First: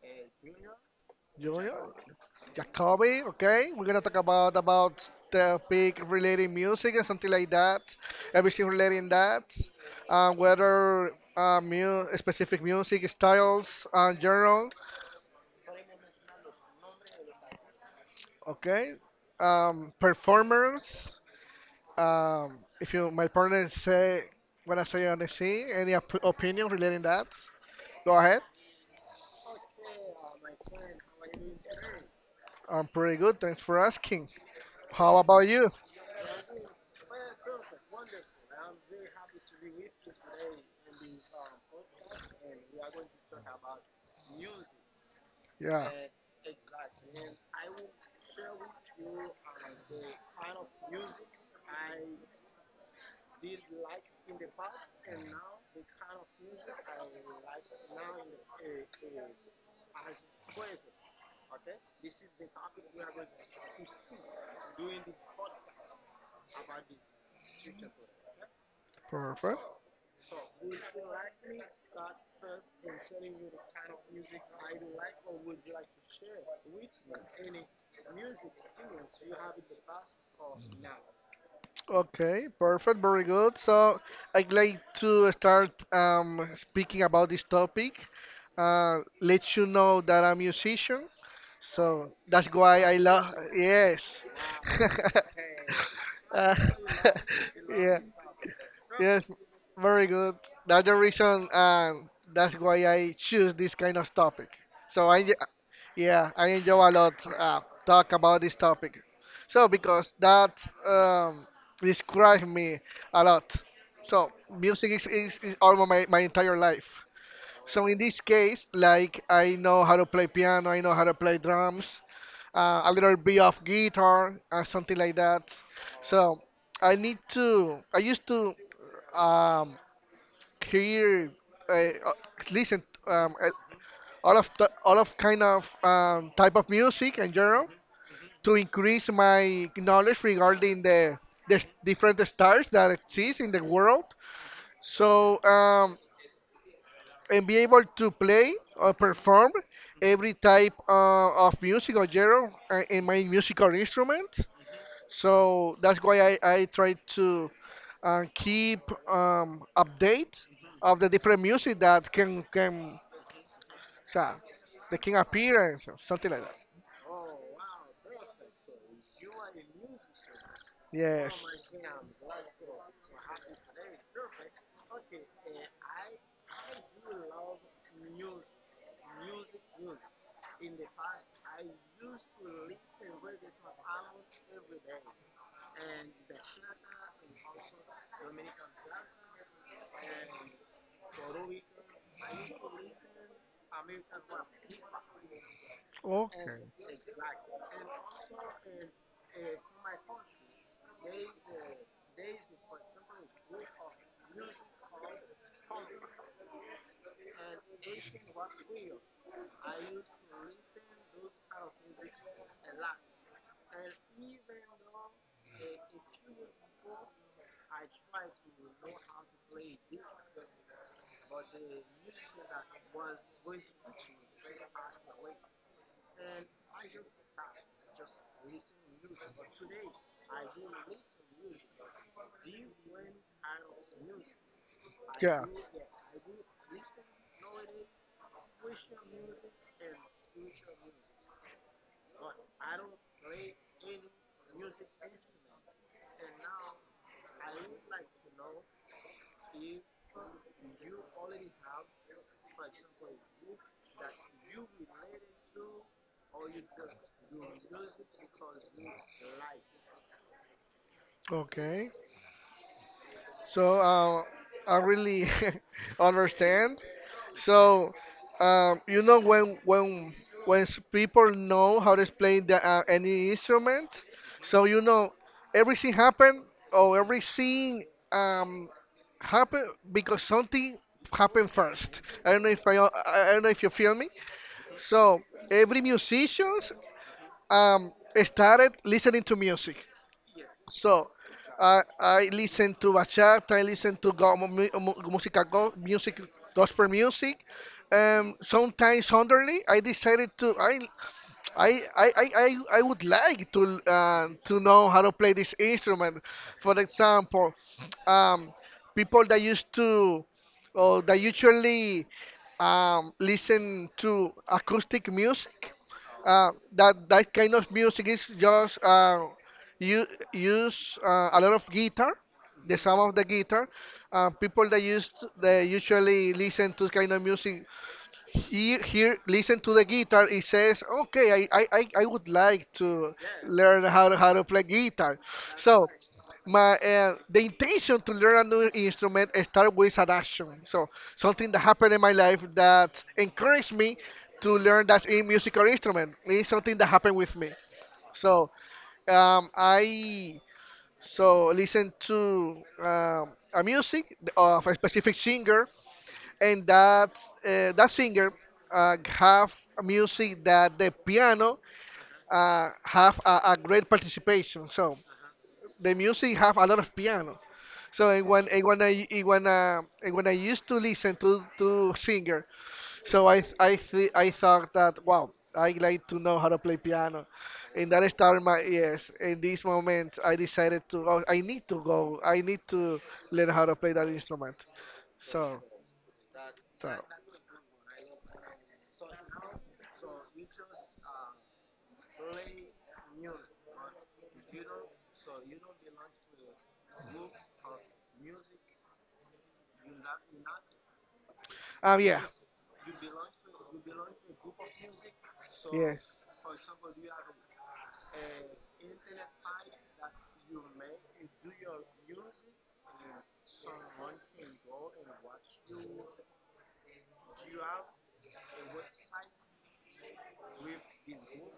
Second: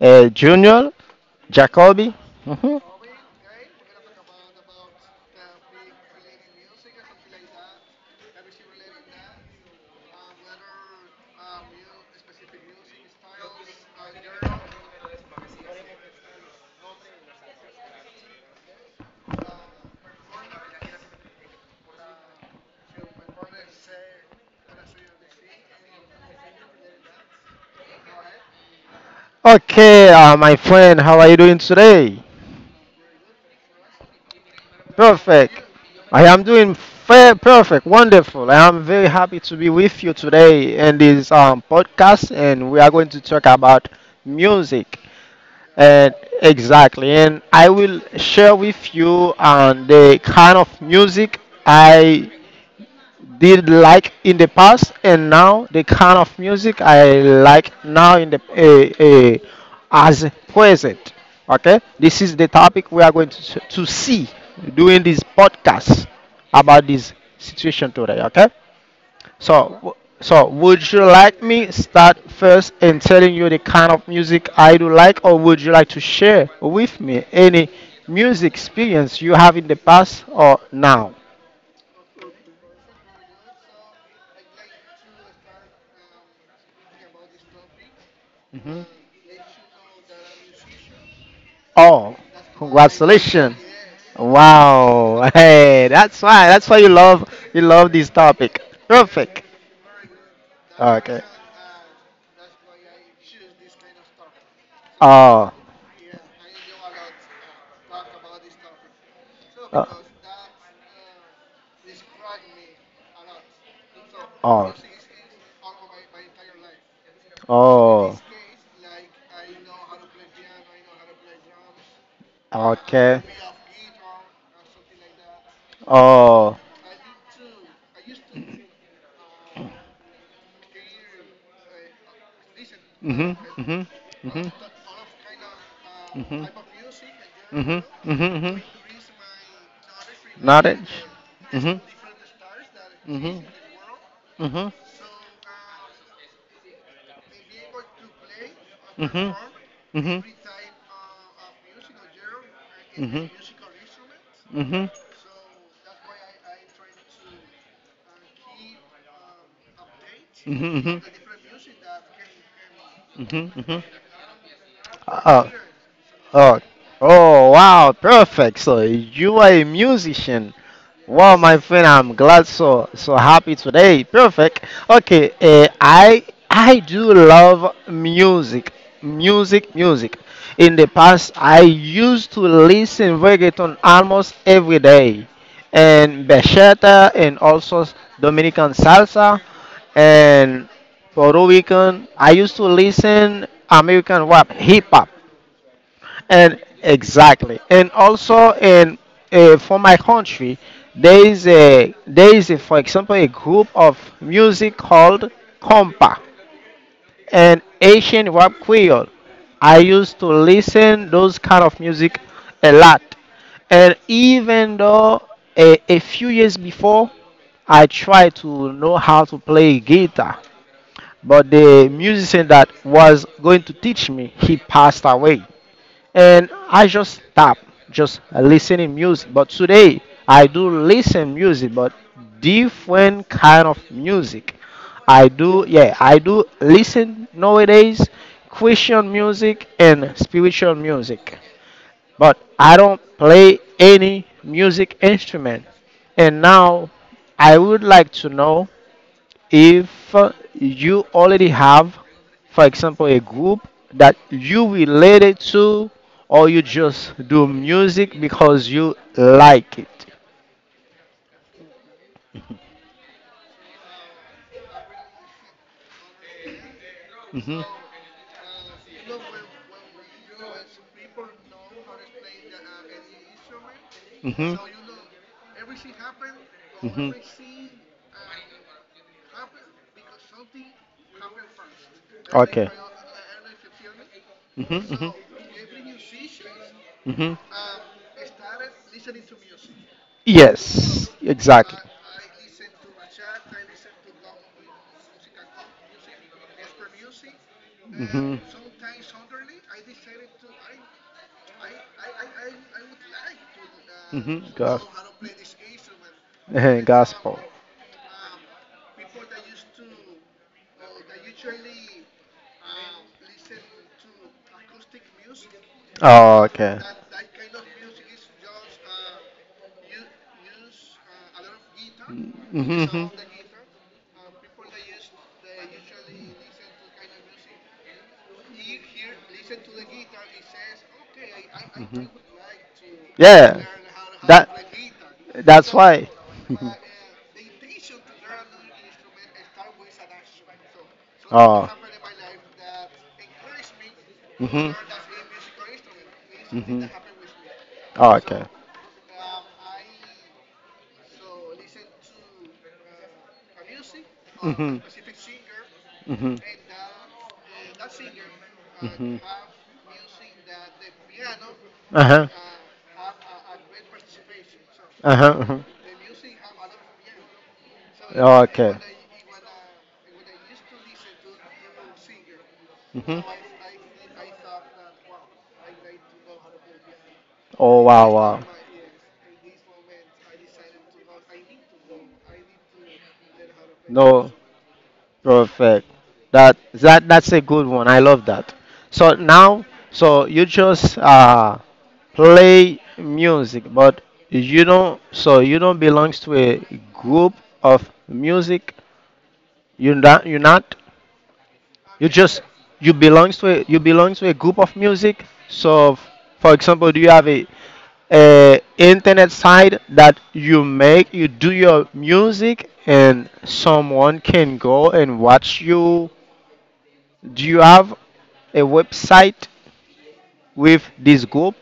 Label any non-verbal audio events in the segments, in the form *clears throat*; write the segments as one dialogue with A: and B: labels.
A: Junior,
B: Junior,
A: Jacoby. hmm
B: Jacoby. Okay, we're gonna talk about the big relating music and something like that, everything relating that, whether mu- specific music styles and general. Okay, performers. If you, my partner say when I say on the scene, any op- opinion relating that, go ahead.
A: Okay, my friend, how are you doing today?
B: I'm pretty good. Thanks for asking. How about
A: Perfect.
B: you?
A: I am doing fair, perfect, wonderful. I am very happy to be with you today in this podcast, and we are going to talk about music.
B: Yeah,
A: And exactly, and I will share with you the kind of music I did like in the past and now the kind of music I like now in the as present. Okay, this is the topic we are going to see during this podcast about this situation today. Okay, so
B: perfect.
A: w- so would you like me start first in telling you the kind of music I do like, or would you like to share with me any music experience you have in the past or now?
B: Okay, perfect, very good. So I'd like to start speaking about this topic. Let you know that I'm a musician. So
A: Oh,
B: that's why I love.
A: congratulations!
B: Yes. *laughs*
A: Wow, hey, that's why.
B: Uh,
A: That's why you
B: *laughs*
A: love
B: yeah.
A: this topic.
B: Yes.
A: Perfect.
B: Very good. That's the
A: Okay.
B: reason, and that's why I choose this kind of topic. So
A: Oh,
B: yeah, I enjoy a lot talk about this topic. So
A: oh.
B: because that describes me a lot. So
A: Oh,
B: music is almost my entire life. So in
A: oh.
B: this case, like I know how to play piano, I know how to play drums, a little
A: Okay.
B: bit of guitar, something like that. So
A: Oh,
B: I need to. I used to um, hear, uh, uh, listen,
A: mhm. Mhm.
B: all of
A: Mhm.
B: kind of
A: Mhm.
B: type of music in general
A: Mhm. Mhm.
B: to
A: Mhm.
B: increase my knowledge regarding
A: Knowledge.
B: the s-
A: Mhm.
B: different stars that exist
A: Mhm.
B: in the world.
A: Mhm.
B: So and be able to play or
A: Mhm.
B: perform
A: Mhm. Mhm.
B: every type of music or genre in my
A: Mhm.
B: musical instrument. So that's why I try to keep update
A: Mhm. Mhm.
B: of the different music that can
A: Mhm. Mhm.
B: so, that can
A: Uh,
B: appear and so, something like
A: Oh,
B: that.
A: oh wow, perfect. So you are a musician. Wow,
B: Yes.
A: my friend, I'm glad so so happy today. Perfect. Okay, I do love music, music, music. In the past, I used to listen reggaeton almost every day, and bachata, and also Dominican salsa, and Puerto Rican. I used to listen American rap, hip hop. And exactly, and also in for my country, for example a group of music
B: Okay.
A: called compa and Asian rap creole. I used to listen those kind of music a lot, and even though a few years before, I tried to know how to play guitar, but the musician that was going to teach me he passed away and I just stop just listening music. But today I do listen music, but different kind of music. I
B: Yeah.
A: do yeah I do listen nowadays Christian music and spiritual music, but I don't play any music instrument. And now I would like to know if you already have, for example, a group that you related to, or you just do music because you like it.
B: Okay. So I really *laughs* understand.
A: hmm
B: So you know when s- people know how to play the, any instrument,
A: hmm
B: so you know everything happened or
A: hmm
B: every scene um, happened because something happened first. I don't know
A: Okay.
B: if I don't know if you feel me.
A: hmm hmm
B: So every musicians
A: hmm
B: um, started listening to music.
A: Yes,
B: So
A: exactly.
B: I listen to bachata, I listen to música music gospel music.
A: hmm
B: Sometimes suddenly I decided to I I I, I I would like to know how
A: Gospel.
B: to play this instrument. For
A: *laughs* Gospel.
B: example, um, people that used to or that usually listen to acoustic music
A: Oh, okay.
B: that that kind of music is just you use a lot of guitar, the
A: Mm-hmm.
B: sound of the guitar. People that used they usually listen to kind of music listen to the guitar. It says, "Okay,
A: hmm
B: I would like to
A: Yeah.
B: learn how to play
A: That.
B: guitar."
A: That's
B: So,
A: why.
B: my
A: *laughs*
B: the intention to learn a new instrument start with an action. So, something that
A: Oh.
B: happened in my life that encouraged me to
A: hmm
B: learn that in musical instrument. It's something
A: hmm
B: that happened with me.
A: Oh, okay.
B: So, I so listen to a music of a
A: hmm
B: specific singer
A: hmm
B: and that singer
A: hmm
B: have music that the piano
A: Uh huh.
B: have a great participation. So
A: Uh huh.
B: the music have a lot of piano. So
A: Okay.
B: and when I used to listen to singer,
A: hmm
B: so I thought that wow I like to know how to play piano,
A: Oh
B: and that
A: wow wow.
B: started my yes. In this moment, I decided to oh, I need to go. I need to learn how to play that
A: No,
B: instrument. So
A: perfect. That
B: so.
A: that that's a good one. I love that. So now, so you just play music, but you don't. So you don't belongs to a group of music. You not. You not. You
B: Yeah,
A: just you belongs to a, you belongs to a group of music. So,
B: yes.
A: for example, do you have a internet site that you make you do your music and someone can go and watch you? Do you have a website with this group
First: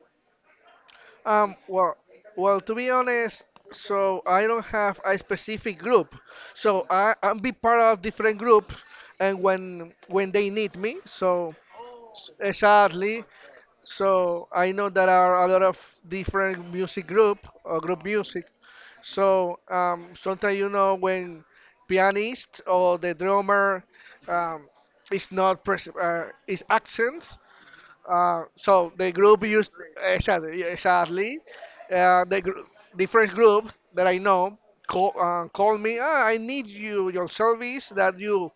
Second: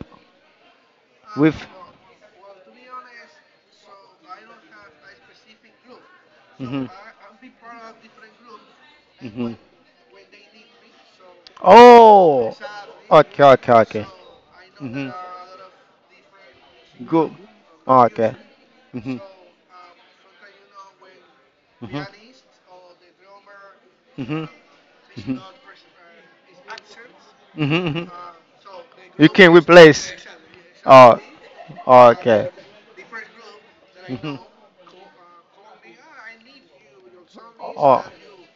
B: Um,
A: with?
B: well, well, to be honest, so I don't have a specific group. So
A: Mhm,
B: I'm be part of different groups, and
A: mhm.
B: when they need me, so
A: Oh,
B: exactly.
A: okay, okay, okay.
B: So I know there
A: Mhm.
B: are a lot of different music
A: Go.
B: group or group
A: Okay.
B: music.
A: Mhm.
B: So sometimes you know when
A: Mhm.
B: pianist or the drummer
A: Mhm.
B: um, is
A: Mhm.
B: not pres- is absent,
A: Mhm. Mhm.
B: so the
A: You
B: group
A: can
B: used
A: replace.
B: exactly, yeah,
A: Oh,
B: exactly.
A: oh,
B: Uh, the
A: okay.
B: gr- Different group that I
A: Mhm.
B: know call, call me. Ah, I need you your service
A: Oh,
B: that you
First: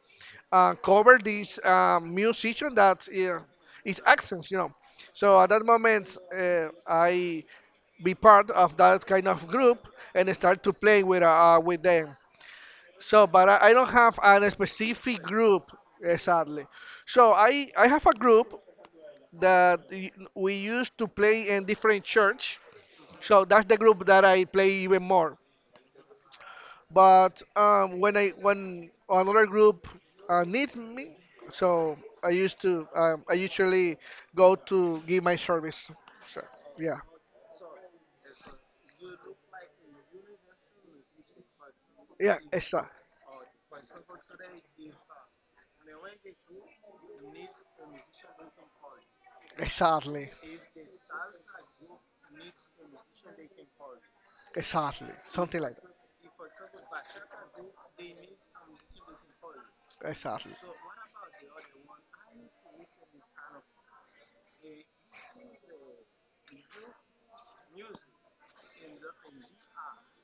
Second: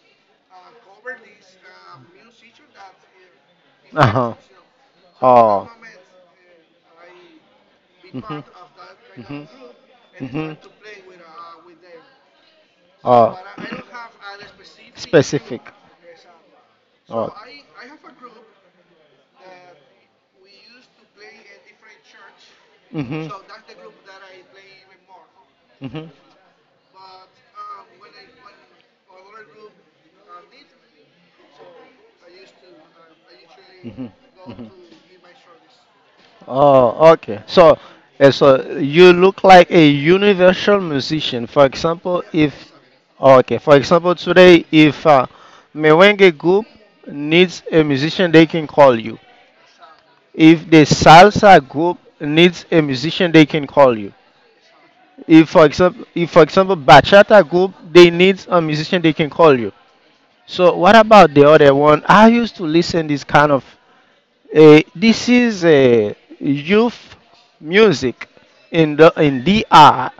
B: cover this musician that is
A: uh-huh.
B: accents, you know. So at that
A: Oh,
B: moment, I be part of that kind of
A: mhm.
B: group and
A: Mhm.
B: start to play with them. So,
A: Oh.
B: but I don't have a specific group,
A: Specific.
B: sadly. So
A: Oh.
B: I have a group that y- we used to play in different church.
A: Mhm.
B: So that's the group that I play even more.
A: Mhm.
B: But when another group needs me, so I used to I usually go to give my service. So yeah,
A: Oh, okay. So, so you look like a universal musician. For example,
B: yeah,
A: if oh, okay, for example, today if merengue group needs a musician, they can call you.
B: exactly,
A: If the salsa group needs a musician, they can call you.
B: exactly, something like
A: If for example, bachata group they
B: that.
A: need a musician, they can call you.
B: Exactly.
A: So, what about the other one? I used to listen this kind of this is a youth music in the in DR.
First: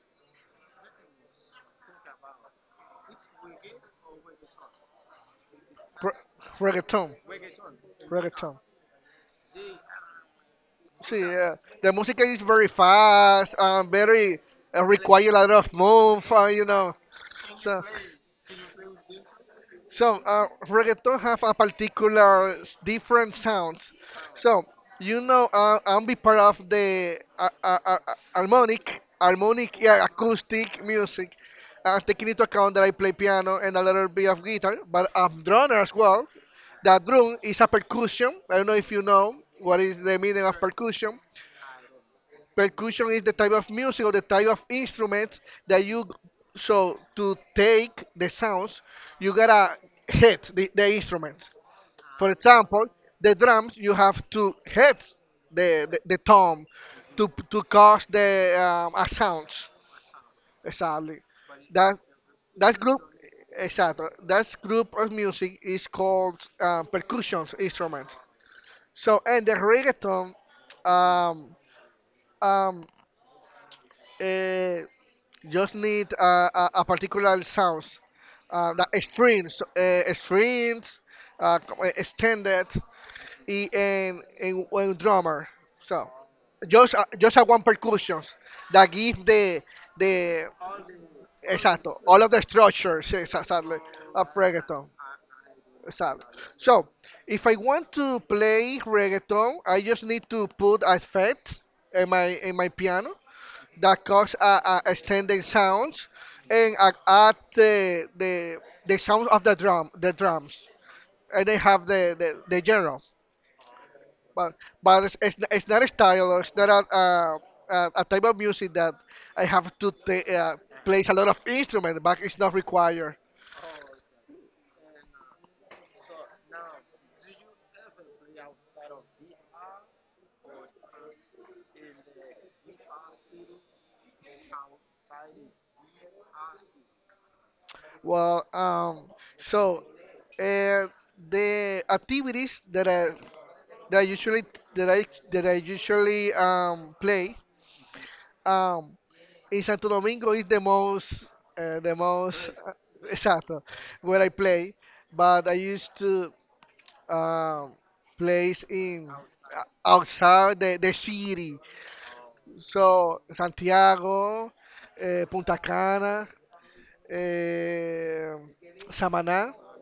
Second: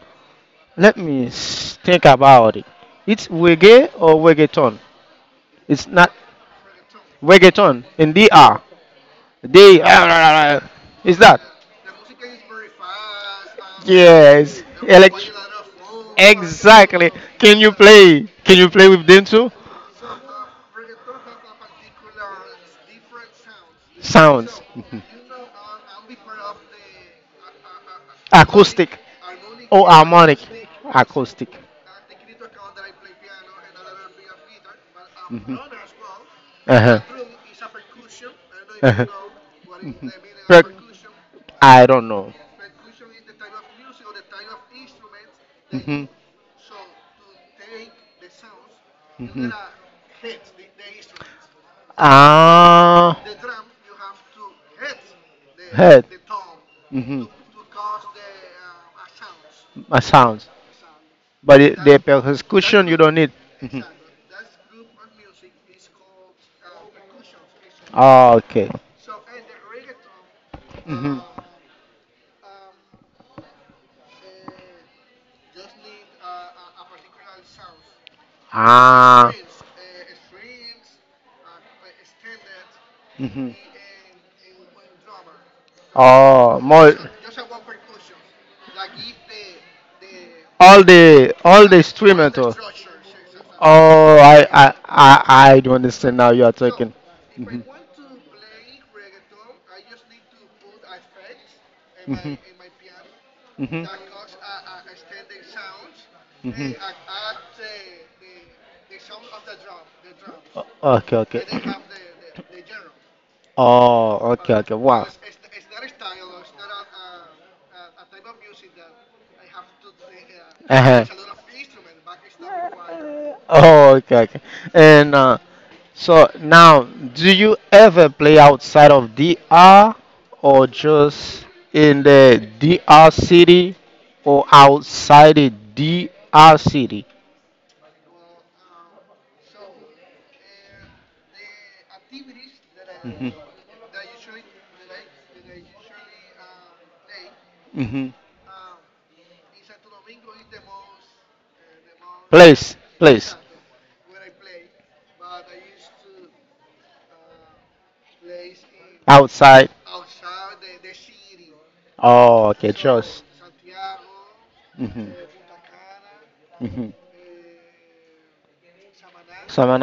A: Think about it. It's reggae or reggaeton. It's
B: Re-
A: not
B: Reggaeton.
A: reggaeton in
B: Reggaeton.
A: DR. They *laughs* is
B: See,
A: that?
B: yeah. The music is very fast and very
A: Yes.
B: require a lot of move, you know.
A: Exactly. Can you
B: So,
A: play? Can you play with them too?
B: So, reggaeton have a particular s- different sounds.
A: Sounds.
B: So, you know, I'm be part of the
A: *laughs* Acoustic.
B: harmonic, harmonic,
A: Oh,
B: yeah,
A: harmonic.
B: acoustic music.
A: Acoustic.
B: Taking into account that I play piano and a little bit of guitar, but I'm drummer as well.
A: Uh
B: That
A: huh.
B: drum is a percussion. I don't know if
A: Uh
B: you
A: huh.
B: know what is
A: Mhm.
B: the meaning of
A: Per-
B: percussion.
A: I don't know.
B: Percussion is the type of music or the type of instrument that
A: hmm
B: you so to take the sounds, you
A: hmm
B: gotta hit the instrument. For example,
A: Ah,
B: the drums you have to hit
A: head.
B: the tom
A: hmm
B: to cause the a sounds.
A: A sounds.
B: Exactly.
A: But it,
B: That
A: the
B: that
A: percussion you
B: group
A: don't need. hmm
B: exactly That group of music is called percussion instrument.
A: Oh, okay.
B: So and the reggaeton
A: hmm
B: um um uh, just need uh, a particular sounds, uh, the
A: Ah.
B: strings, uh, strings, uh, extended,
A: hmm
B: and one drummer. So
A: Oh, more
B: just a one percussion that give the
A: all the
B: exacto all
A: streamer
B: of the
A: too.
B: structures exactly
A: Oh,
B: of reggaeton.
A: I do understand
B: Exactly.
A: now you are
B: So
A: talking.
B: if I
A: Mhm,
B: want to play reggaeton, I just need to put effects in
A: mhm,
B: my piano
A: mhm,
B: that cause extended sounds
A: mhm.
B: and add the sounds of the drums
A: Okay, okay.
B: and they
A: *clears throat*
B: have the genre
A: Oh, okay,
B: but
A: okay.
B: but
A: Wow.
B: it's not a style or it's not a type of music that I have to
A: Uh-huh.
B: place a lot of instruments but it's not required
A: Oh, okay, okay. And so now, do you ever play outside of DR or just in the DR city or outside the DR city?
B: well so uh, the activities that I
A: hmm
B: that I usually that I that I usually play
A: hmm
B: um in Santo Domingo is the most uh, the most uh,
A: Place, place.
B: exacto where I play, but I used to um, place in uh,
A: Outside.
B: outside the city.
A: Oh, okay, just.
B: So Santiago,
A: hmm
B: Punta Cana,
A: hmm
B: uh, Samaná.
A: Someone.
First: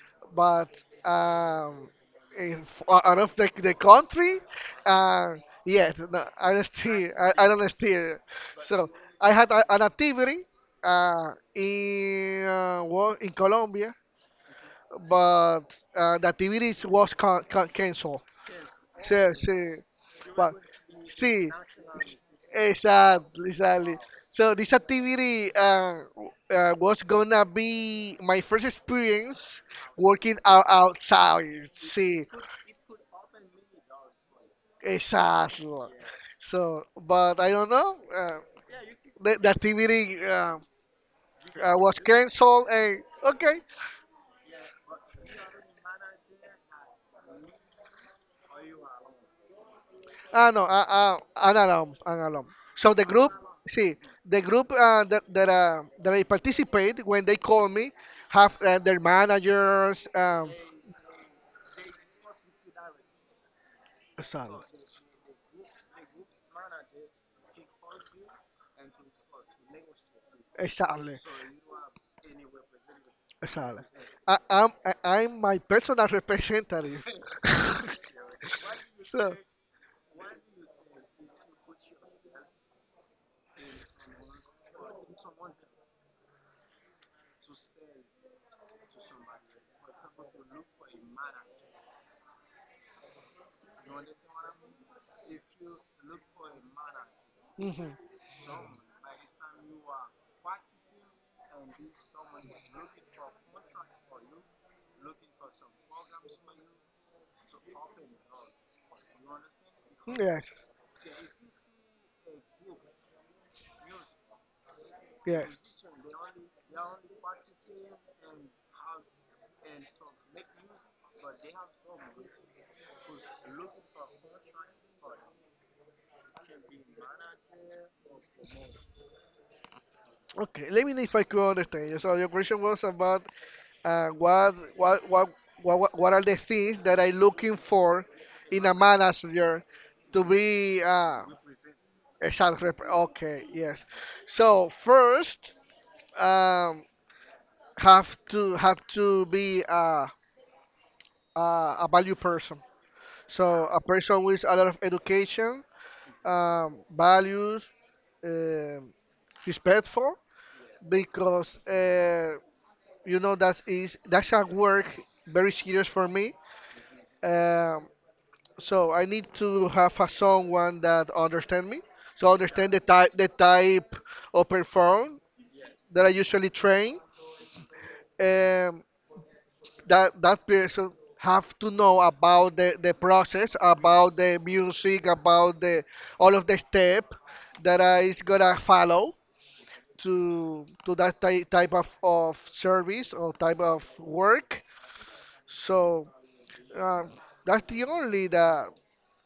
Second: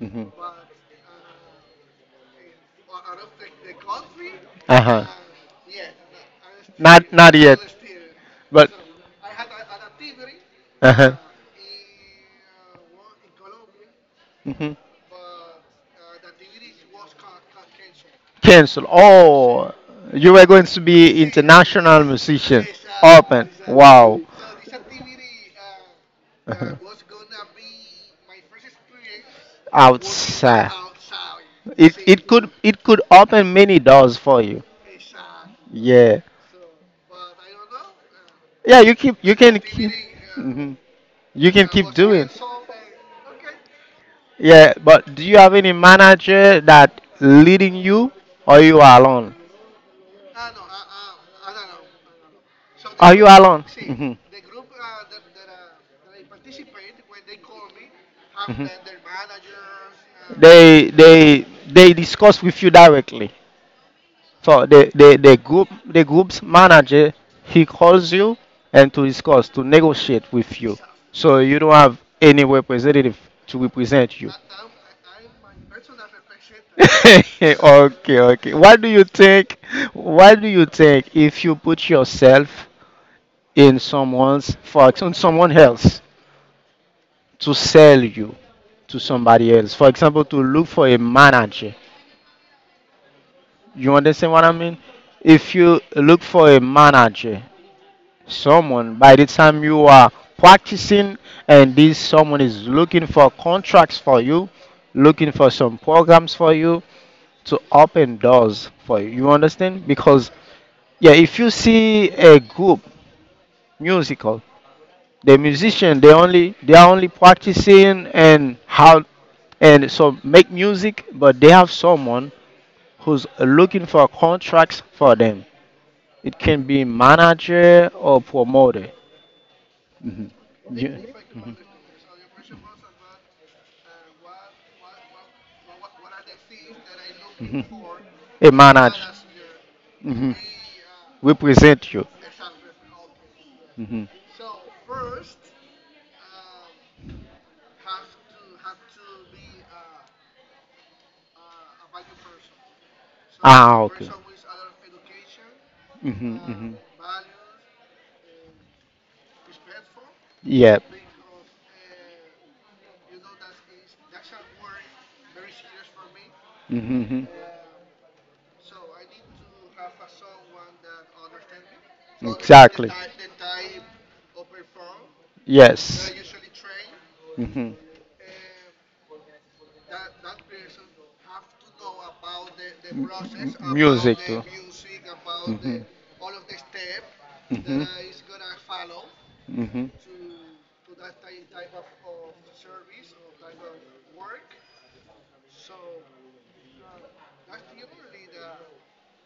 A: Mm-hmm.
B: But if, out of the country,
A: Uh huh.
B: uh, yes, no, I still
A: Not not
B: I
A: yet,
B: don't steer.
A: but.
B: So I had an activity
A: Uh huh.
B: uh, in Colombia,
A: hmm
B: but the activity was canceled.
A: Cancel.
B: Sí,
A: Oh,
B: sí.
A: you were
B: Well,
A: going to be
B: see,
A: international musician. Open.
B: exactly, exactly.
A: Wow.
B: So this activity
A: Uh-huh.
B: was gonna be my first experience working out
A: Outside.
B: outside.
A: It
B: See,
A: it could open many doors for you.
B: exactly.
A: Yeah.
B: So, but I don't know.
A: Yeah, you keep you
B: The
A: can keep
B: activity
A: mhm, you can keep
B: was
A: doing.
B: canceled, and okay,
A: Yeah, but do you have any manager that leading you or you are alone?
B: Ah, no, an alum. So the
A: Are you
B: group,
A: alone?
B: see,
A: Mhm.
B: the group that I participate when they call me have
A: Mhm.
B: their managers.
A: They discuss with you directly.
B: Exactly.
A: So the group the group's manager he calls you and to discuss to negotiate with you.
B: Exactly.
A: So you don't have any representative to
B: Exactly.
A: represent you.
B: I'm my personal representative.
A: *laughs* Okay, okay. What do
B: *laughs*
A: you
B: so.
A: think? What do you think if you put yourself in someone's on someone else to sell you to somebody else? For example, to look for a manager. You understand what I mean? If you look for a manager
B: Mhm.
A: someone by the time you are practicing and this someone is looking for contracts for you looking for some programs for you to open doors for you you understand because
B: Yes,
A: yeah if you see a group musical the
B: yes,
A: musician they only they are only practicing and how and so make music but they have someone who's looking for contracts for them it can be manager or promoter. Mhm.
B: okay. Let me know if I
A: You-
B: could understand you. So your question was about uh, what, what what what are the things that I looking
A: Mhm.
B: for
A: A
B: in a
A: manager
B: manager to
A: mhm,
B: be
A: represent you.
B: a shark rep. Okay, yes.
A: Mhm.
B: So first, um, have to be a, a value person. So
A: Ah,
B: a
A: okay.
B: person with a lot of education,
A: Mhm, mhm.
B: values, um, respectful,
A: Yep.
B: because you know that is that's a work very serious for me.
A: Mhm,
B: Um, so I need to have a someone that understand me. So
A: mhm.
B: understand
A: Exactly.
B: the type of perform that I
A: Yes.
B: usually train
A: Mhm.
B: um, that that person have to know about the process, about
A: Music
B: the
A: too.
B: music, about the
A: Mhm,
B: all of the step that
A: mhm,
B: I is gonna follow
A: mhm,
B: to that type of service or type of work. So um, that's the only that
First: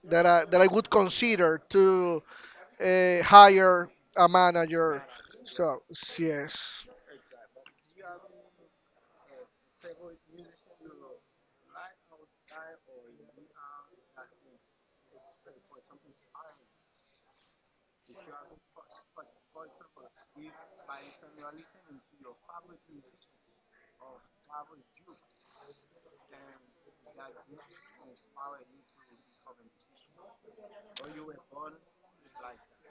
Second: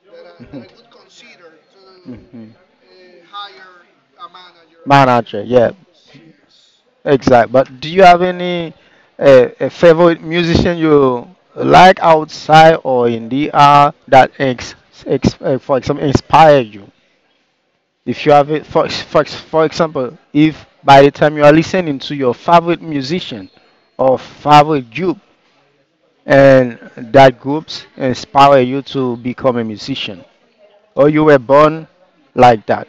B: that I would consider
A: mhm,
B: to
A: mhm.
B: hire a manager.
A: Manager, yeah,
B: So yes.
A: exact. But do you have any a favorite musician you like outside or in the art that ex, ex for example inspire you? If you have it, for example, if by the time you are listening to your favorite musician or favorite group, and that groups inspire you to become a musician, or you were born like that.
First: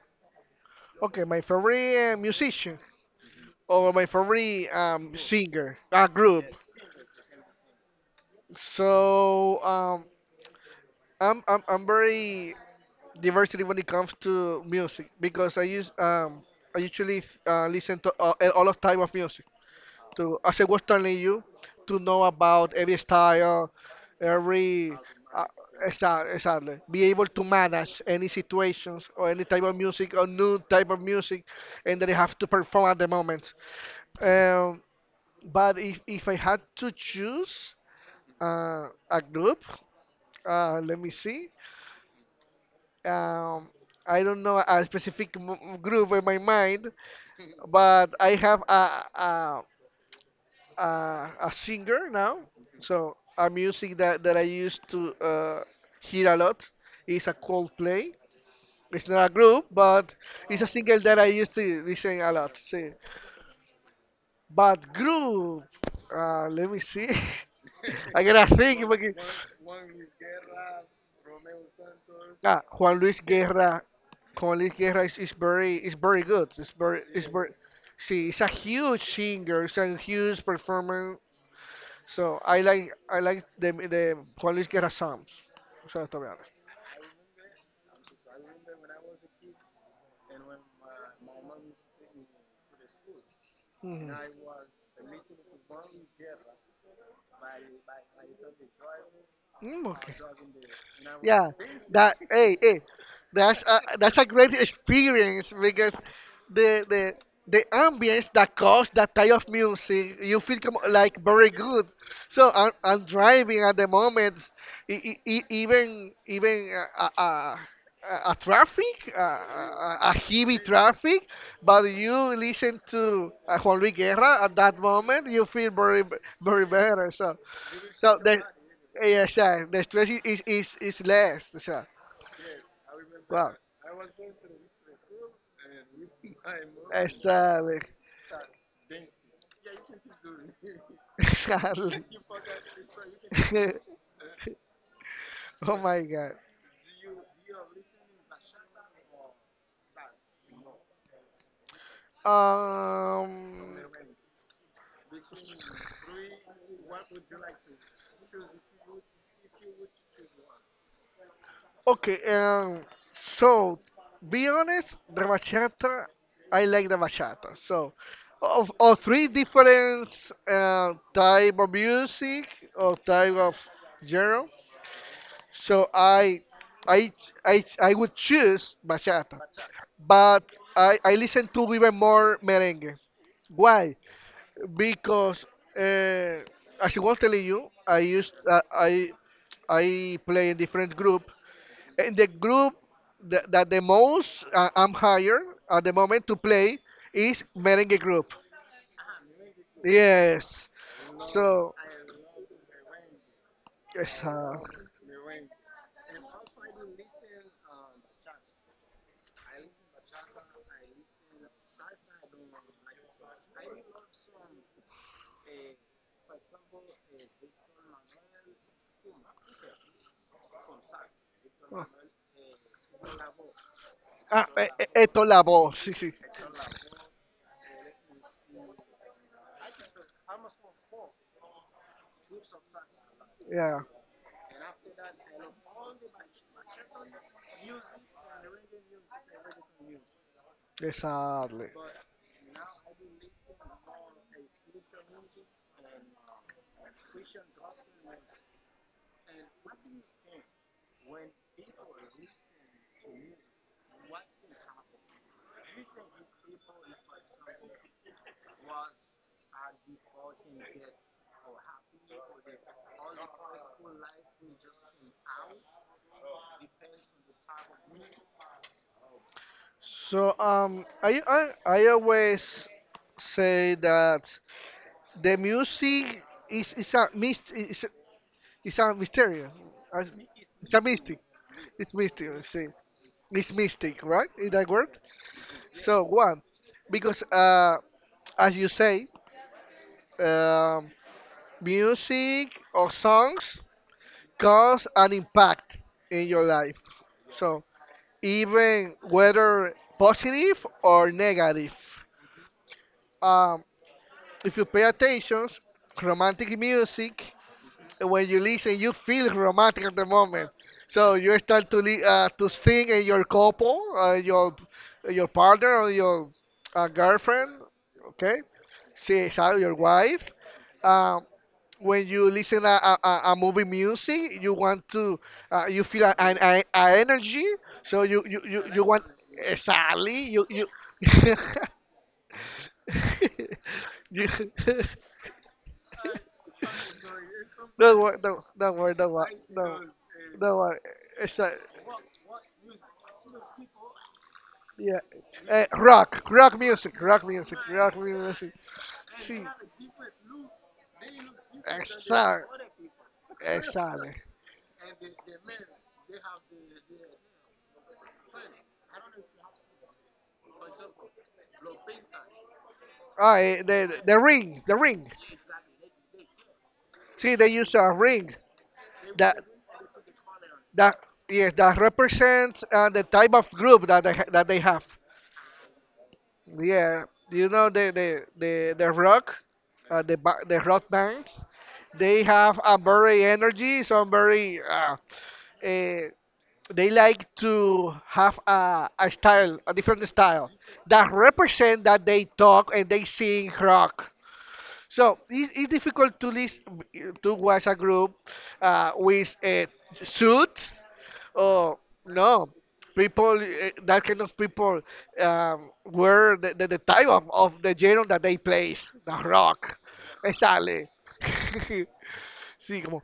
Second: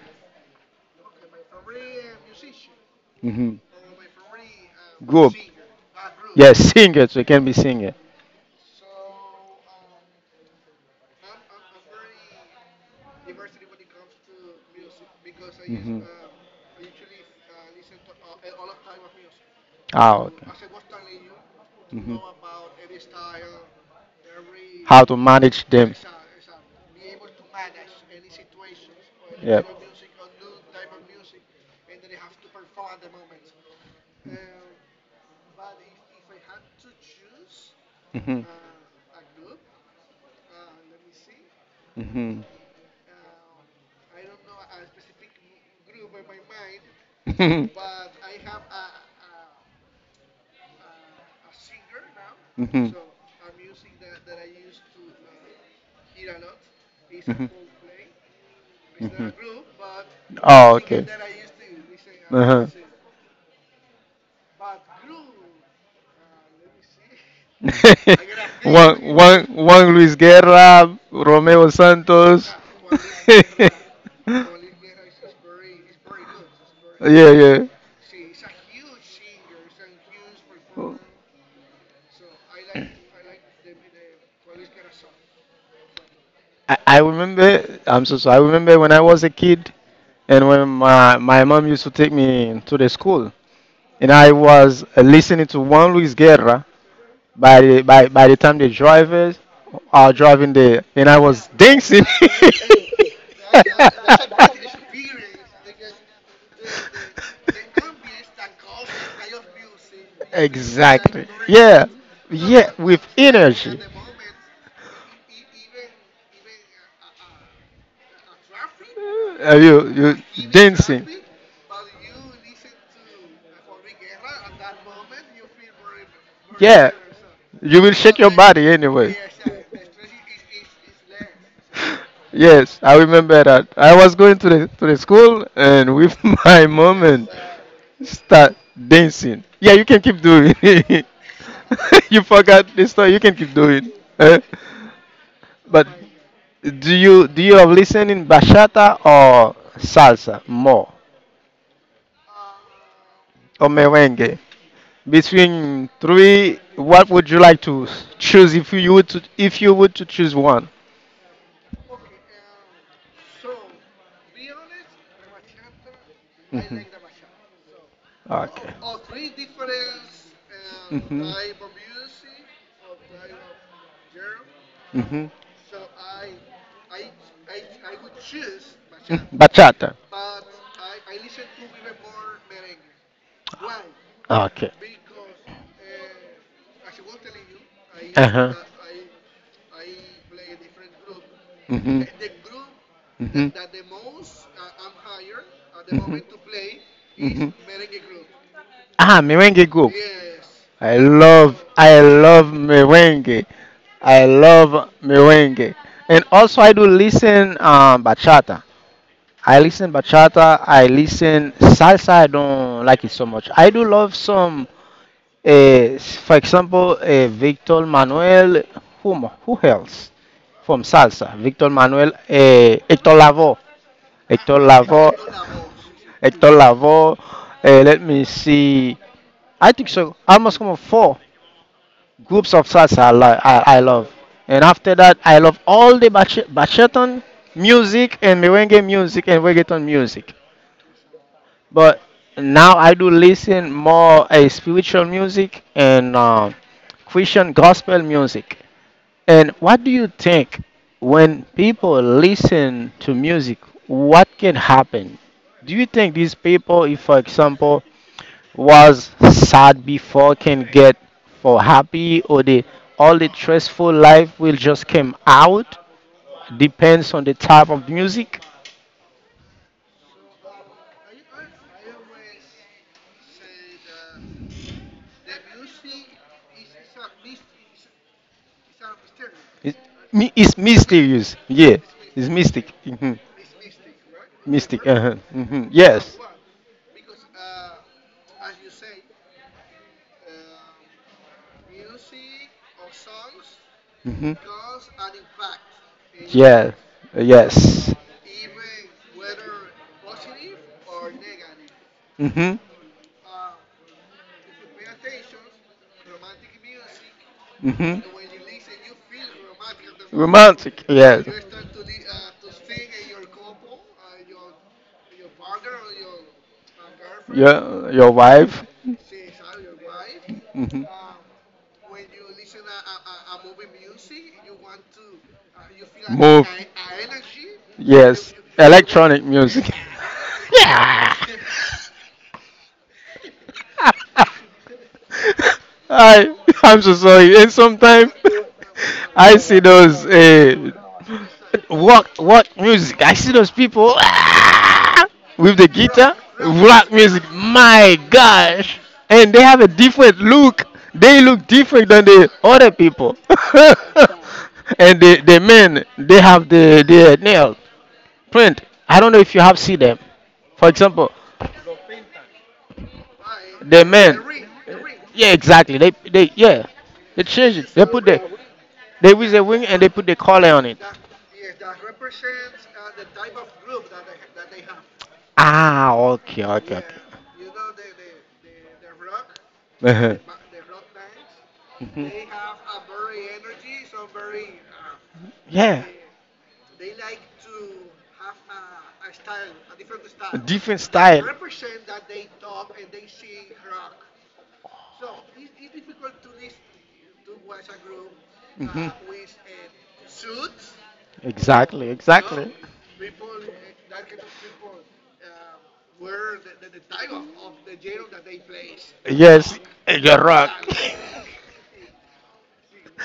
B: Okay, my favorite musician.
A: hmm
B: Or my favorite
A: Group,
B: singer group.
A: yes,
B: Yes.
A: *laughs* singers. We can be singer.
B: So I'm very diversity when it comes to music because I usually listen to all of type of music.
A: Oh,
B: To as I was telling you, to know about every style, every
A: how to
B: uh,
A: manage them?
B: exactly be able to manage any situations or any type
A: Yep.
B: of music or new type of music, and that you have to perform at the moment. Um, But if I had to choose
A: Mm-hmm.
B: a group, let me see.
A: Mm-hmm.
B: Um, I don't know a specific group in my mind, *laughs* but I have a, a singer now. So
A: *laughs*
B: a music that, that I used to hear a lot is a Coldplay. It's not a group, but it's a
A: Oh,
B: single
A: okay.
B: that I used to listen a lot.
A: Uh-huh.
B: So. But group, let me see. *laughs* I gotta
A: *laughs*
B: think. If I can-
A: Juan Luis Guerra, Romeo Santos.
B: Ah, Juan Luis
A: *laughs*
B: Guerra. Juan Luis Guerra is very is very good. It's very it's
A: Yeah,
B: very.
A: yeah.
B: See, he's a huge singer. He's a huge performer. So I like the Juan Luis Guerra songs. O sea, está bien.
A: I remember. I'm so sorry. I remember when I was a kid, and when my mom used to take me to the school,
B: Ujú.
A: and I was listening to Juan Luis Guerra. By the time the drivers
B: Mm,
A: are
B: okay.
A: driving there, and I was
B: Yeah,
A: dancing.
B: that
A: *laughs*
B: hey hey, that's a great experience because the the ambience that cause that type of music you feel come, like
A: Exactly.
B: very
A: Yeah.
B: good. So
A: Yeah. With
B: I'm driving at
A: energy.
B: the moment, even uh, uh, a traffic,
A: Are you
B: a
A: you
B: heavy
A: dancing?
B: traffic, but you listen to Juan Luis Guerra at that moment, you feel very, very
A: Yeah.
B: better. So,
A: You will
B: so
A: shake your
B: the,
A: body anyway.
B: yes, yeah, sure, the stress is is less. So,
A: Yes, I remember
B: well,
A: that. I was going to the school and with *laughs* my mom and
B: exactly. *laughs*
A: start dancing. Yeah, you can keep doing. *laughs*
B: Exactly.
A: You forgot the story. You can keep
B: *laughs*
A: doing. Eh?
B: Oh
A: But
B: my
A: do you do you listen in bachata or salsa more
B: God.
A: or merengue? Between three, what would you like to choose if you would to, if you would to choose one?
B: Okay, um, so be honest, the bachata, I
A: Mhm.
B: like the bachata. So,
A: Okay.
B: of three different
A: Mhm.
B: type of music or type of genre,
A: Mhm.
B: so I, I would choose
A: Mm,
B: bachata.
A: Bachata.
B: But I listen to even more merengue. Why?
A: Okay.
B: Because uh, as I was telling you,
A: Uh-huh.
B: I play in different group,
A: Mm-hmm.
B: and the group
A: Mm-hmm.
B: that, that
A: Mm-hmm.
B: the most I'm hired at the moment to play is
A: Mm-hmm.
B: merengue group.
A: Ah, merengue group.
B: Yes. So,
A: I love merengue.
B: yes,
A: I love merengue. And also I do listen bachata. I listen bachata. I listen salsa. I don't like it so much. I do love some Uh, for example, Victor Manuel, who, who else from salsa? Victor Manuel, Hector Lavoe, Hector Lavoe,
B: esto la voz. Sí, sí.
A: Hector Lavoe. Let me see. I think so. Almost como four groups of salsa I
B: Yeah,
A: love. And after that, I love all the bachaton music and merengue music and reggaeton music.
B: exactly.
A: But now I do listen more a spiritual music and Christian gospel music. And what do you think when people listen to music, what can happen? Do you think these people, if for example, was sad before can get for happy or the all the stressful life will just come out? Depends on the type of music.
B: So I always say that the music is is a mysterious.
A: It's, it's
B: It's a mystic.
A: mysterious. Yeah,
B: It's
A: it's
B: mystic. See,
A: mystic. Mhm.
B: it's mystic, right? Is that
A: Mystic.
B: word?
A: Uh-huh.
B: So
A: Yes.
B: one, because as you say, um, music or songs
A: hmm
B: cause an impact in your
A: Yeah.
B: life. So
A: Yes.
B: even whether positive or negative.
A: hmm
B: Um, if you pay attention, romantic music,
A: hmm
B: when you listen, you feel romantic at the moment.
A: Romantic.
B: So
A: Yes.
B: you start to to sing, and your couple, your partner or your girlfriend,
A: Your
B: okay,
A: wife.
B: your wife.
A: hmm
B: Uh, when you listen a movie music, you want to you feel
A: Move.
B: an energy. So
A: Yes.
B: you want
A: Electronic music.
B: exactly you
A: *laughs*
B: you.
A: Yeah.
B: *laughs* you *laughs*
A: *laughs* I I'm so sorry. And
B: Don't
A: sometimes
B: worry,
A: *laughs* I see those
B: don't worry. It's a,
A: rock rock music. I see those people
B: yeah,
A: ah, with the
B: eh,
A: guitar, rock music. My
B: rock music.
A: gosh! And they
B: See,
A: have a different look. They look different than the
B: exactly,
A: other people. *laughs*
B: exactly.
A: And the men they have the nail print. I don't know if you have seen them. For example,
B: Ah, eh,
A: the men,
B: the ring, the ring.
A: yeah, exactly. They, yeah, they
B: See, they
A: change it.
B: use
A: They
B: a
A: put the,
B: ring
A: they with
B: that
A: the wing and they put the collar on it.
B: that yes that represents the type of group that that they have.
A: Ah, okay, okay, okay.
B: Yeah, you know the rock
A: *laughs* Uh-huh.
B: the
A: The
B: rock bands,
A: mhm.
B: they have a very energy, some very uh,
A: Yeah,
B: they like to have a style, a different
A: a
B: style
A: different
B: that
A: style.
B: represent that they talk and they sing rock. So it's difficult to list to watch a group
A: hmm
B: with suits or
A: Exactly,
B: no
A: exactly.
B: people that kind of people wear the type of the genre that they plays the
A: Yes,
B: rock
A: you rock.
B: exactly *laughs* sí como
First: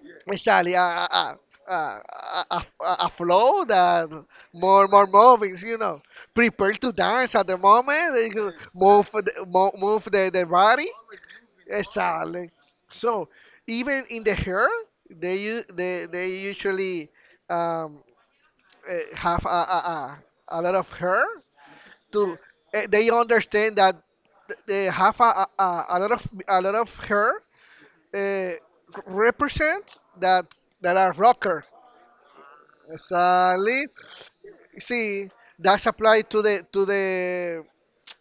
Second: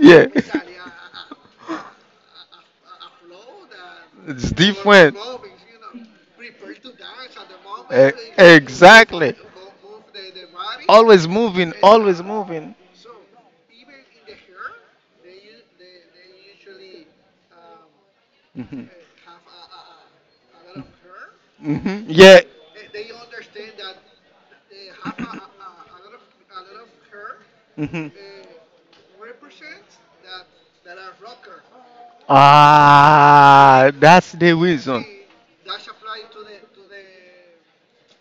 A: *laughs* Yeah,
B: exactly. Flow that
A: it's
B: more
A: different.
B: moving. You know, prepare to dance at the
A: E-
B: moment. Move
A: exactly.
B: move the body.
A: Always moving, always
B: Exactly.
A: moving.
B: So even in the hair, they u- they usually um,
A: hmm
B: have a lot of hair to.
A: Yeah.
B: They understand that they have a lot of hair
A: hmm
B: eh, represents that that are rocker. Exactly.
A: Ah, that's the reason
B: See, that's applied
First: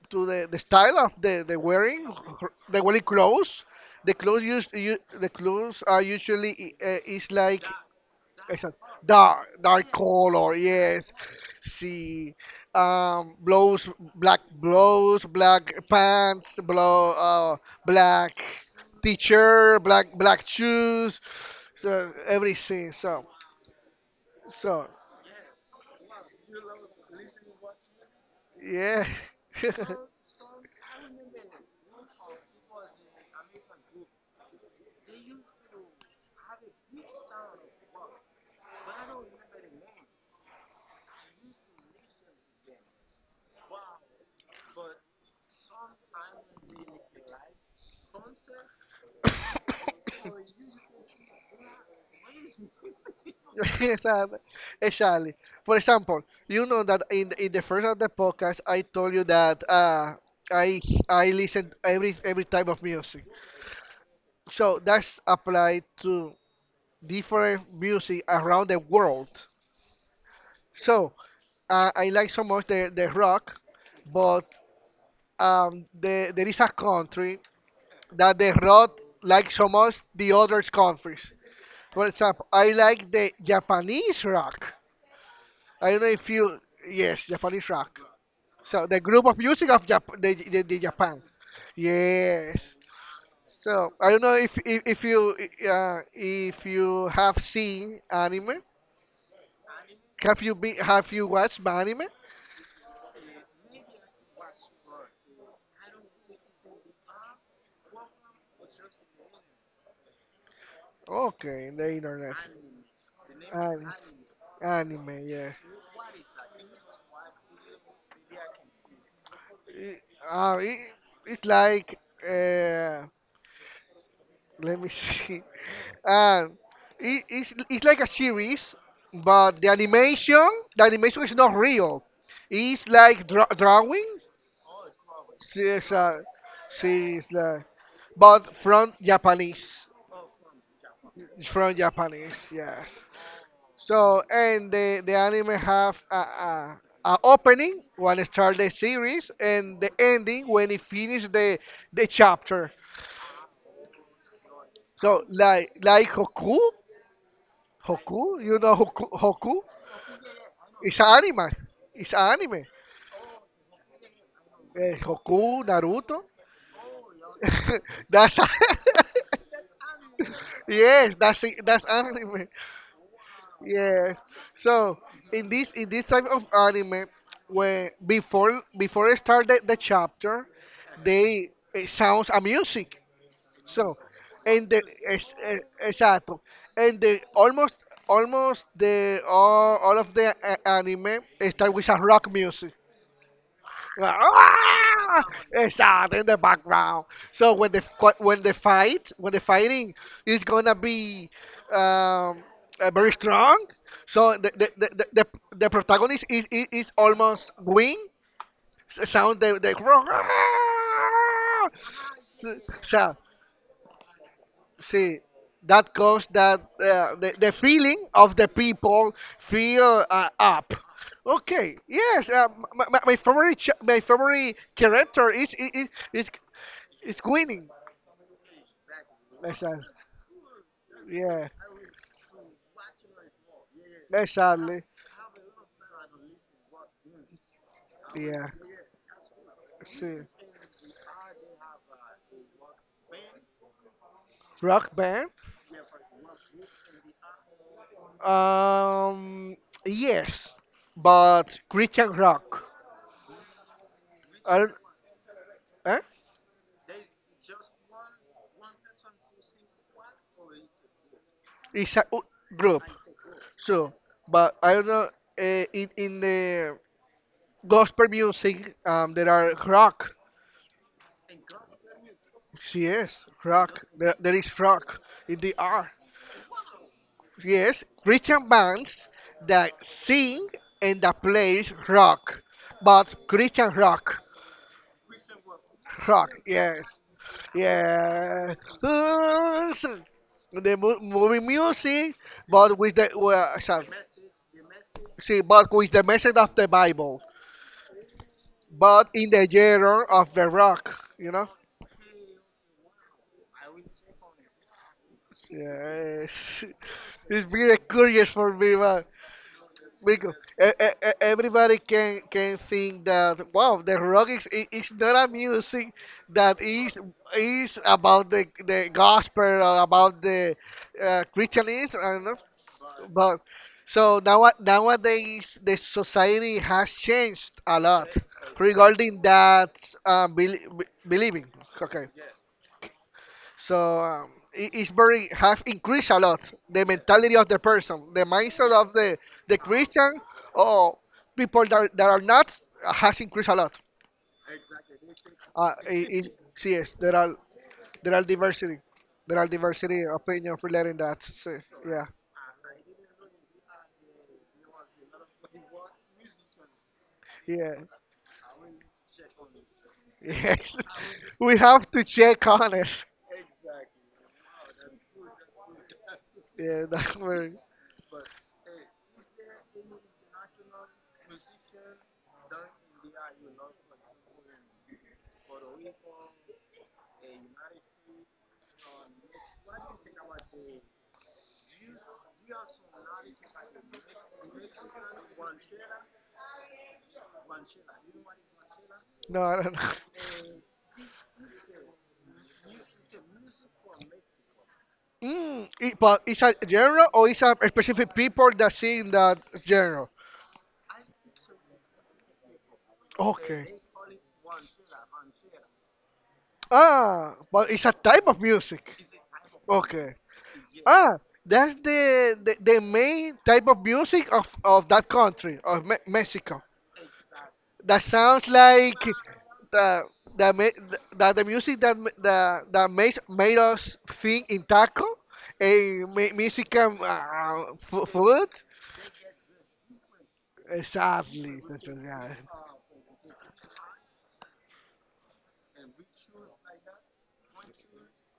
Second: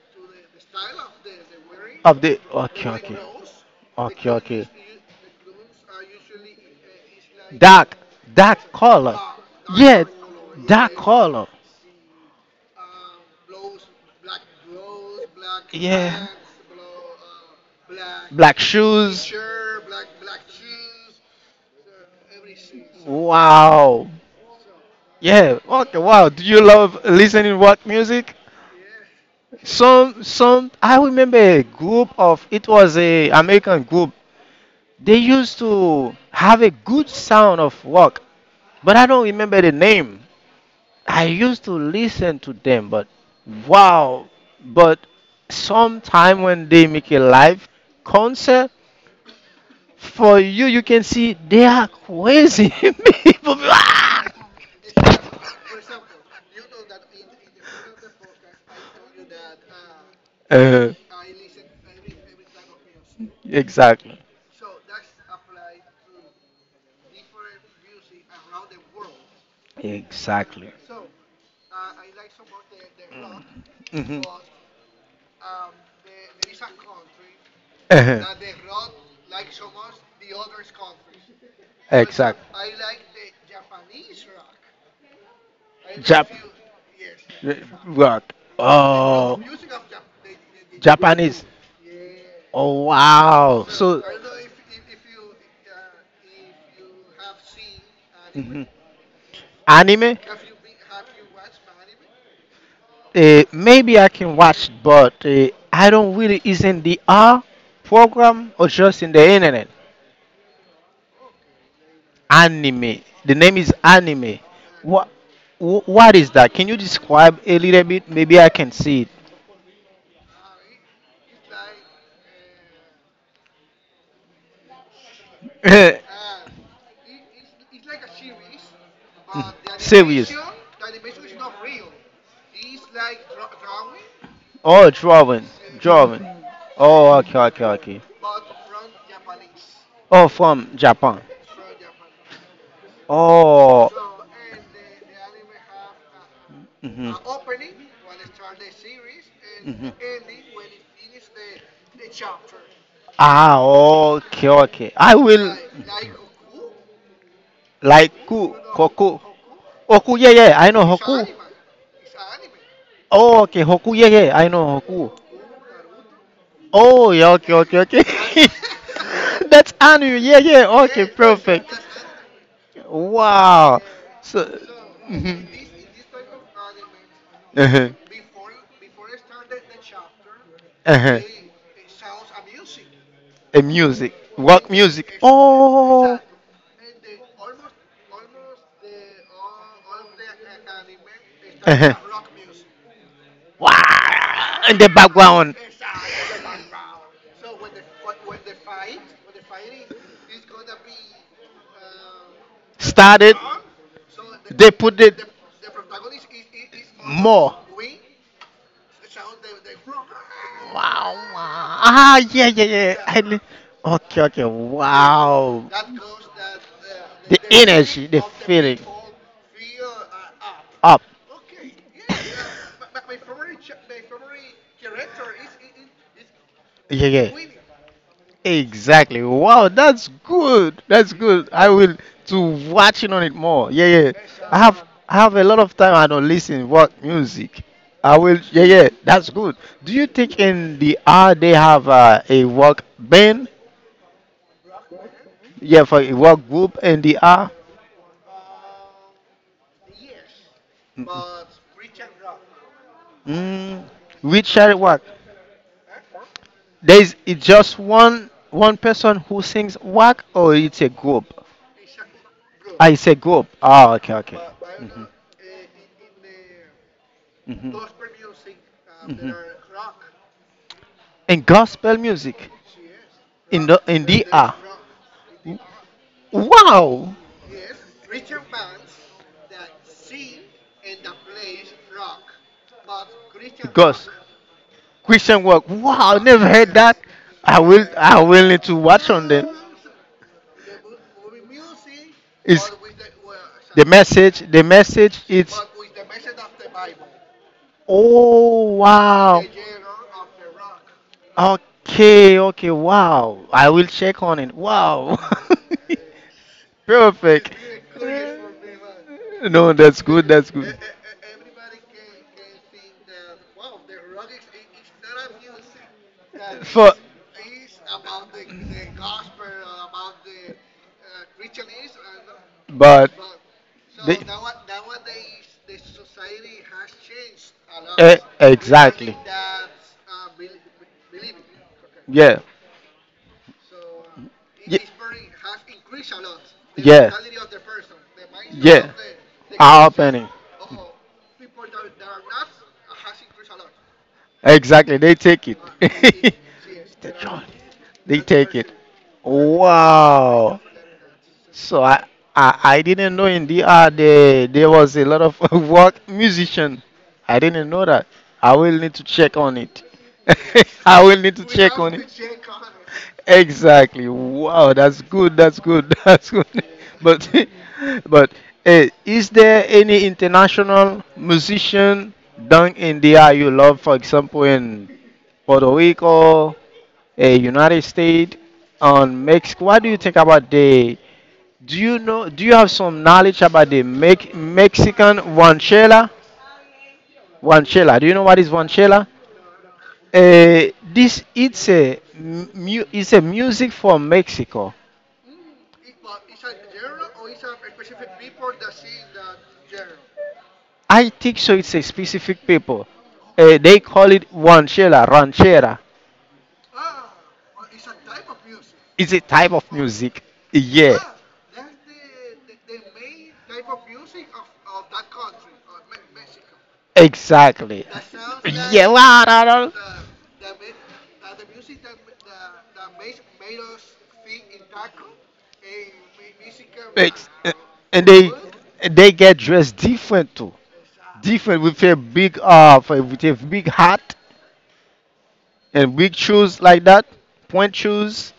B: to the style of
A: of the.
B: the
A: Okay,
B: wearing
A: okay.
B: clothes. The
A: Okay,
B: clothes
A: okay.
B: used you, the clothes are usually is like
A: Dark, dark
B: exact.
A: color.
B: Dark, dark
A: Yeah,
B: color.
A: that
B: Yes,
A: color.
B: she um blows blows black
A: Yeah.
B: pants, blow black
A: Black shoes.
B: teacher, black black shoes, so everything. So
A: Wow.
B: so
A: Yeah. Okay. Wow. Do you love listening rock music?
B: yeah.
A: Some
B: *laughs*
A: some. I remember a group of. It was a American group. They used to have a good sound of rock, but I don't remember the name. I used to listen to them, but wow, but sometime when they make a live concert for you, you can see they are crazy *laughs* people.
B: *laughs*
A: Ah!
B: Exactly. Exactly. For example, you know that in the first of the podcast, I told you that I
A: Uh,
B: I listen every type of music.
A: exactly,
B: So that's applied to different music around the world.
A: exactly.
B: So I like so much the rock,
A: hmm
B: but there is a country
A: uh
B: that the rock like so much the other countries. For example,
A: Exactly.
B: I like the Japanese rock. I don't know
A: Jap
B: if you yes,
A: uh,
B: Japanese rock.
A: rock.
B: So the group of
A: Oh,
B: music of the Japan.
A: Japanese.
B: Yes.
A: Oh wow.
B: So
A: So
B: I don't know if you have seen anime.
A: Mhm. anime.
B: Have you watched anime?
A: Maybe I can watch, but I don't really. Is in the R program or just in the internet?
B: Okay, in the internet.
A: Anime. The name is
B: Anime.
A: anime. What?
B: Anime, yeah.
A: What is that? Can you describe a little bit? Maybe I can see
B: It, uh, it, it's like uh, let me see. *laughs*
A: it.
B: Uh, it's like a series, but
A: *laughs* Serious.
B: the animation is not real. It's like drawing.
A: Oh, drawing,
B: See, it's, uh,
A: drawing. Oh,
B: see, it's
A: okay, okay,
B: like,
A: okay.
B: but
A: Oh, from Japan.
B: from Japanese, yes.
A: Oh.
B: So and the anime have
A: mhm.
B: a opening when it start the series and
A: Mhm.
B: the ending when it finish the chapter.
A: Ah, okay, okay. I
B: So
A: will
B: like Goku
A: like ku,
B: Hoku, you know
A: koku,
B: Hoku? Hoku?
A: hoku. Yeah, yeah. I know
B: It's an
A: hoku.
B: anime. It's an anime.
A: Oh, okay, hoku. Yeah, yeah. I know
B: Eh,
A: hoku.
B: Hoku, Naruto.
A: Oh, yeah. Okay, okay, okay.
B: *laughs* that's
A: *laughs* That's Anu. Yeah, yeah.
B: *laughs*
A: Okay, perfect.
B: that's anime.
A: Wow.
B: Yes.
A: So.
B: So
A: Mhm.
B: in this type of anime,
A: Uh-huh.
B: when before I start the chapter,
A: Uh-huh.
B: they it sounds a music.
A: A
B: So
A: music, rock
B: and the
A: music.
B: es, eh,
A: Oh.
B: exacto and the almost all of the anime start with a
A: Uh-huh.
B: rock music.
A: Wah!
B: Like,
A: In the
B: "Ah!"
A: background.
B: Exactly in the background. So when the fi- when the fight when the fighting
A: Is
B: is gonna be um,
A: is
B: very
A: Started,
B: strong, so
A: they put it
B: the protagonist is almost
A: more.
B: wing sound the
A: Wow, wow.
B: *laughs*
A: Ah, yeah,
B: so,
A: yeah, yeah.
B: so
A: I li- okay, okay.
B: see,
A: Wow.
B: that caused that
A: The
B: the
A: energy,
B: feeling
A: the
B: of the
A: feeling
B: people feel up.
A: up.
B: Okay, yes, my favorite my favorite character is,
A: Yeah,
B: is
A: yeah.
B: winning.
A: Exactly. Wow,
B: Exactly.
A: that's good. That's good.
B: Yeah,
A: I will to watching on it more. Yeah, yeah. I
B: exactly.
A: have I have a lot of time. I don't listen what music. I will.
B: Yeah.
A: Yeah, yeah. That's good. Do you
B: See,
A: think in the R they have a work band?
B: rock band.
A: Yeah, for a work group in the R.
B: Um, yes,
A: Mm,
B: but Christian rock.
A: mm. Which
B: I don't,
A: are what?
B: eh?
A: There is it just one person who sings work or it's a group?
B: It's a u- group.
A: I say group. Ah,
B: So,
A: okay, okay.
B: but I don't know. In the gospel music, there are rock.
A: And gospel music
B: Yes, rock.
A: in
B: There,
A: the
B: there
A: R.
B: is rock in the R.
A: Wow!
B: Yes, Christian bands that sing and that plays rock, but Christian
A: Because
B: rock,
A: Christian work. Wow, I
B: rock.
A: never heard that.
B: Yes,
A: I will
B: yeah.
A: need to watch on them.
B: *laughs* Movie music,
A: Is
B: but with the well, sorry.
A: the message
B: See,
A: it's
B: but with the message of the Bible,
A: oh
B: but in
A: wow.
B: the genre of the rock, you know?
A: Okay, okay, wow. I will check on it. Wow.
B: Yes.
A: *laughs*
B: *laughs* It's
A: Perfect.
B: very curious for me, man.
A: No, that's good,
B: Because
A: that's good.
B: everybody can think that wow, the rock is not a music that
A: For
B: is about the gospel or about the Christianism, I don't know.
A: but
B: But
A: they,
B: so now nowadays the society has changed a lot
A: eh, exactly.
B: regarding that believing. Okay.
A: Yeah.
B: So
A: Ye-
B: it's very have increased a lot the
A: Yeah.
B: mentality of the person, the mindset
A: Yeah,
B: of the
A: our
B: Christian
A: penny.
B: or people that, that are not has increased a lot.
A: Exactly, they take it.
B: Uh, it,
A: *laughs*
B: it, yes,
A: They try-
B: there
A: they
B: are
A: take it.
B: diversity, there are diversity
A: Wow.
B: opinions relating that. So,
A: So I,
B: yeah,
A: I didn't know in DR there was a lot of *laughs* work musician. I didn't
B: yeah,
A: know that. I will need to check on it.
B: *laughs* yes.
A: *laughs* I will need to
B: We
A: check
B: have
A: on
B: to
A: it.
B: check on it.
A: Exactly. Wow, that's good. That's good. *laughs* That's good.
B: Yeah, *laughs* that's
A: But,
B: very.
A: *laughs* but eh, is there any international musician down in the area you love? For example, in Puerto Rico, eh, United States, on Mexico. What do you think about the? Do you know? Do you have some knowledge about the Mex- Mexican ranchera? Ranchera. Do you know what is ranchera?
B: No, I don't know.
A: Eh, this it's a mu- it's a music from Mexico.
B: Mm, it, but it's a genre or it's a specific people that sing that genre?
A: I think so. It's a specific people.
B: Okay.
A: They call it ranchera. Ranchera.
B: Ah, but it's a type of music.
A: It's a type of
B: Okay.
A: music. Yeah,
B: Ah, that's the main type of music of that country, of Mexico.
A: exactly.
B: That sounds
A: Yeah,
B: like
A: la, la, la.
B: the, that the music that, that makes, made us think in taco and Mexican
A: Ex- and they
B: food.
A: they get dressed different too.
B: Exactly.
A: Different with
B: So,
A: a
B: yeah.
A: big f- with a big hat and big shoes like that, point shoes.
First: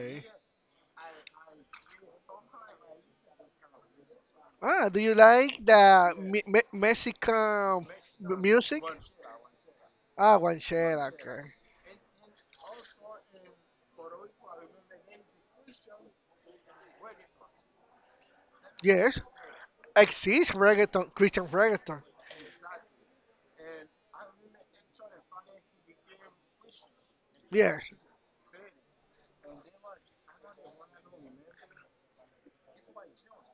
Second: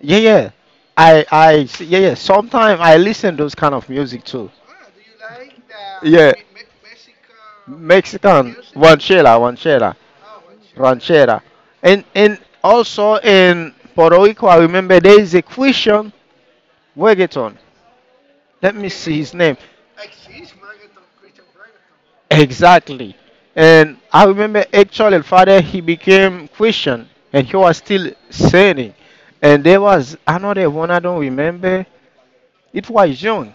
A: Yeah, yeah. I yeah yeah. Sometimes I listen those kind of music too.
B: Ah, do you like the
A: Yeah,
B: me me Mexican
A: Mexican
B: music?
A: ranchera, ranchera,
B: Ah, guanchera.
A: ranchera,
B: Okay.
A: and also in Puerto Rico, I remember there is a Christian reggaeton. Let me see
B: Yes.
A: his name
B: Exists reggaeton, Christian reggaeton.
A: exactly. And I remember actually, father he became Christian, and he was
B: Yes.
A: still singing. And there was another one I don't remember. It was young.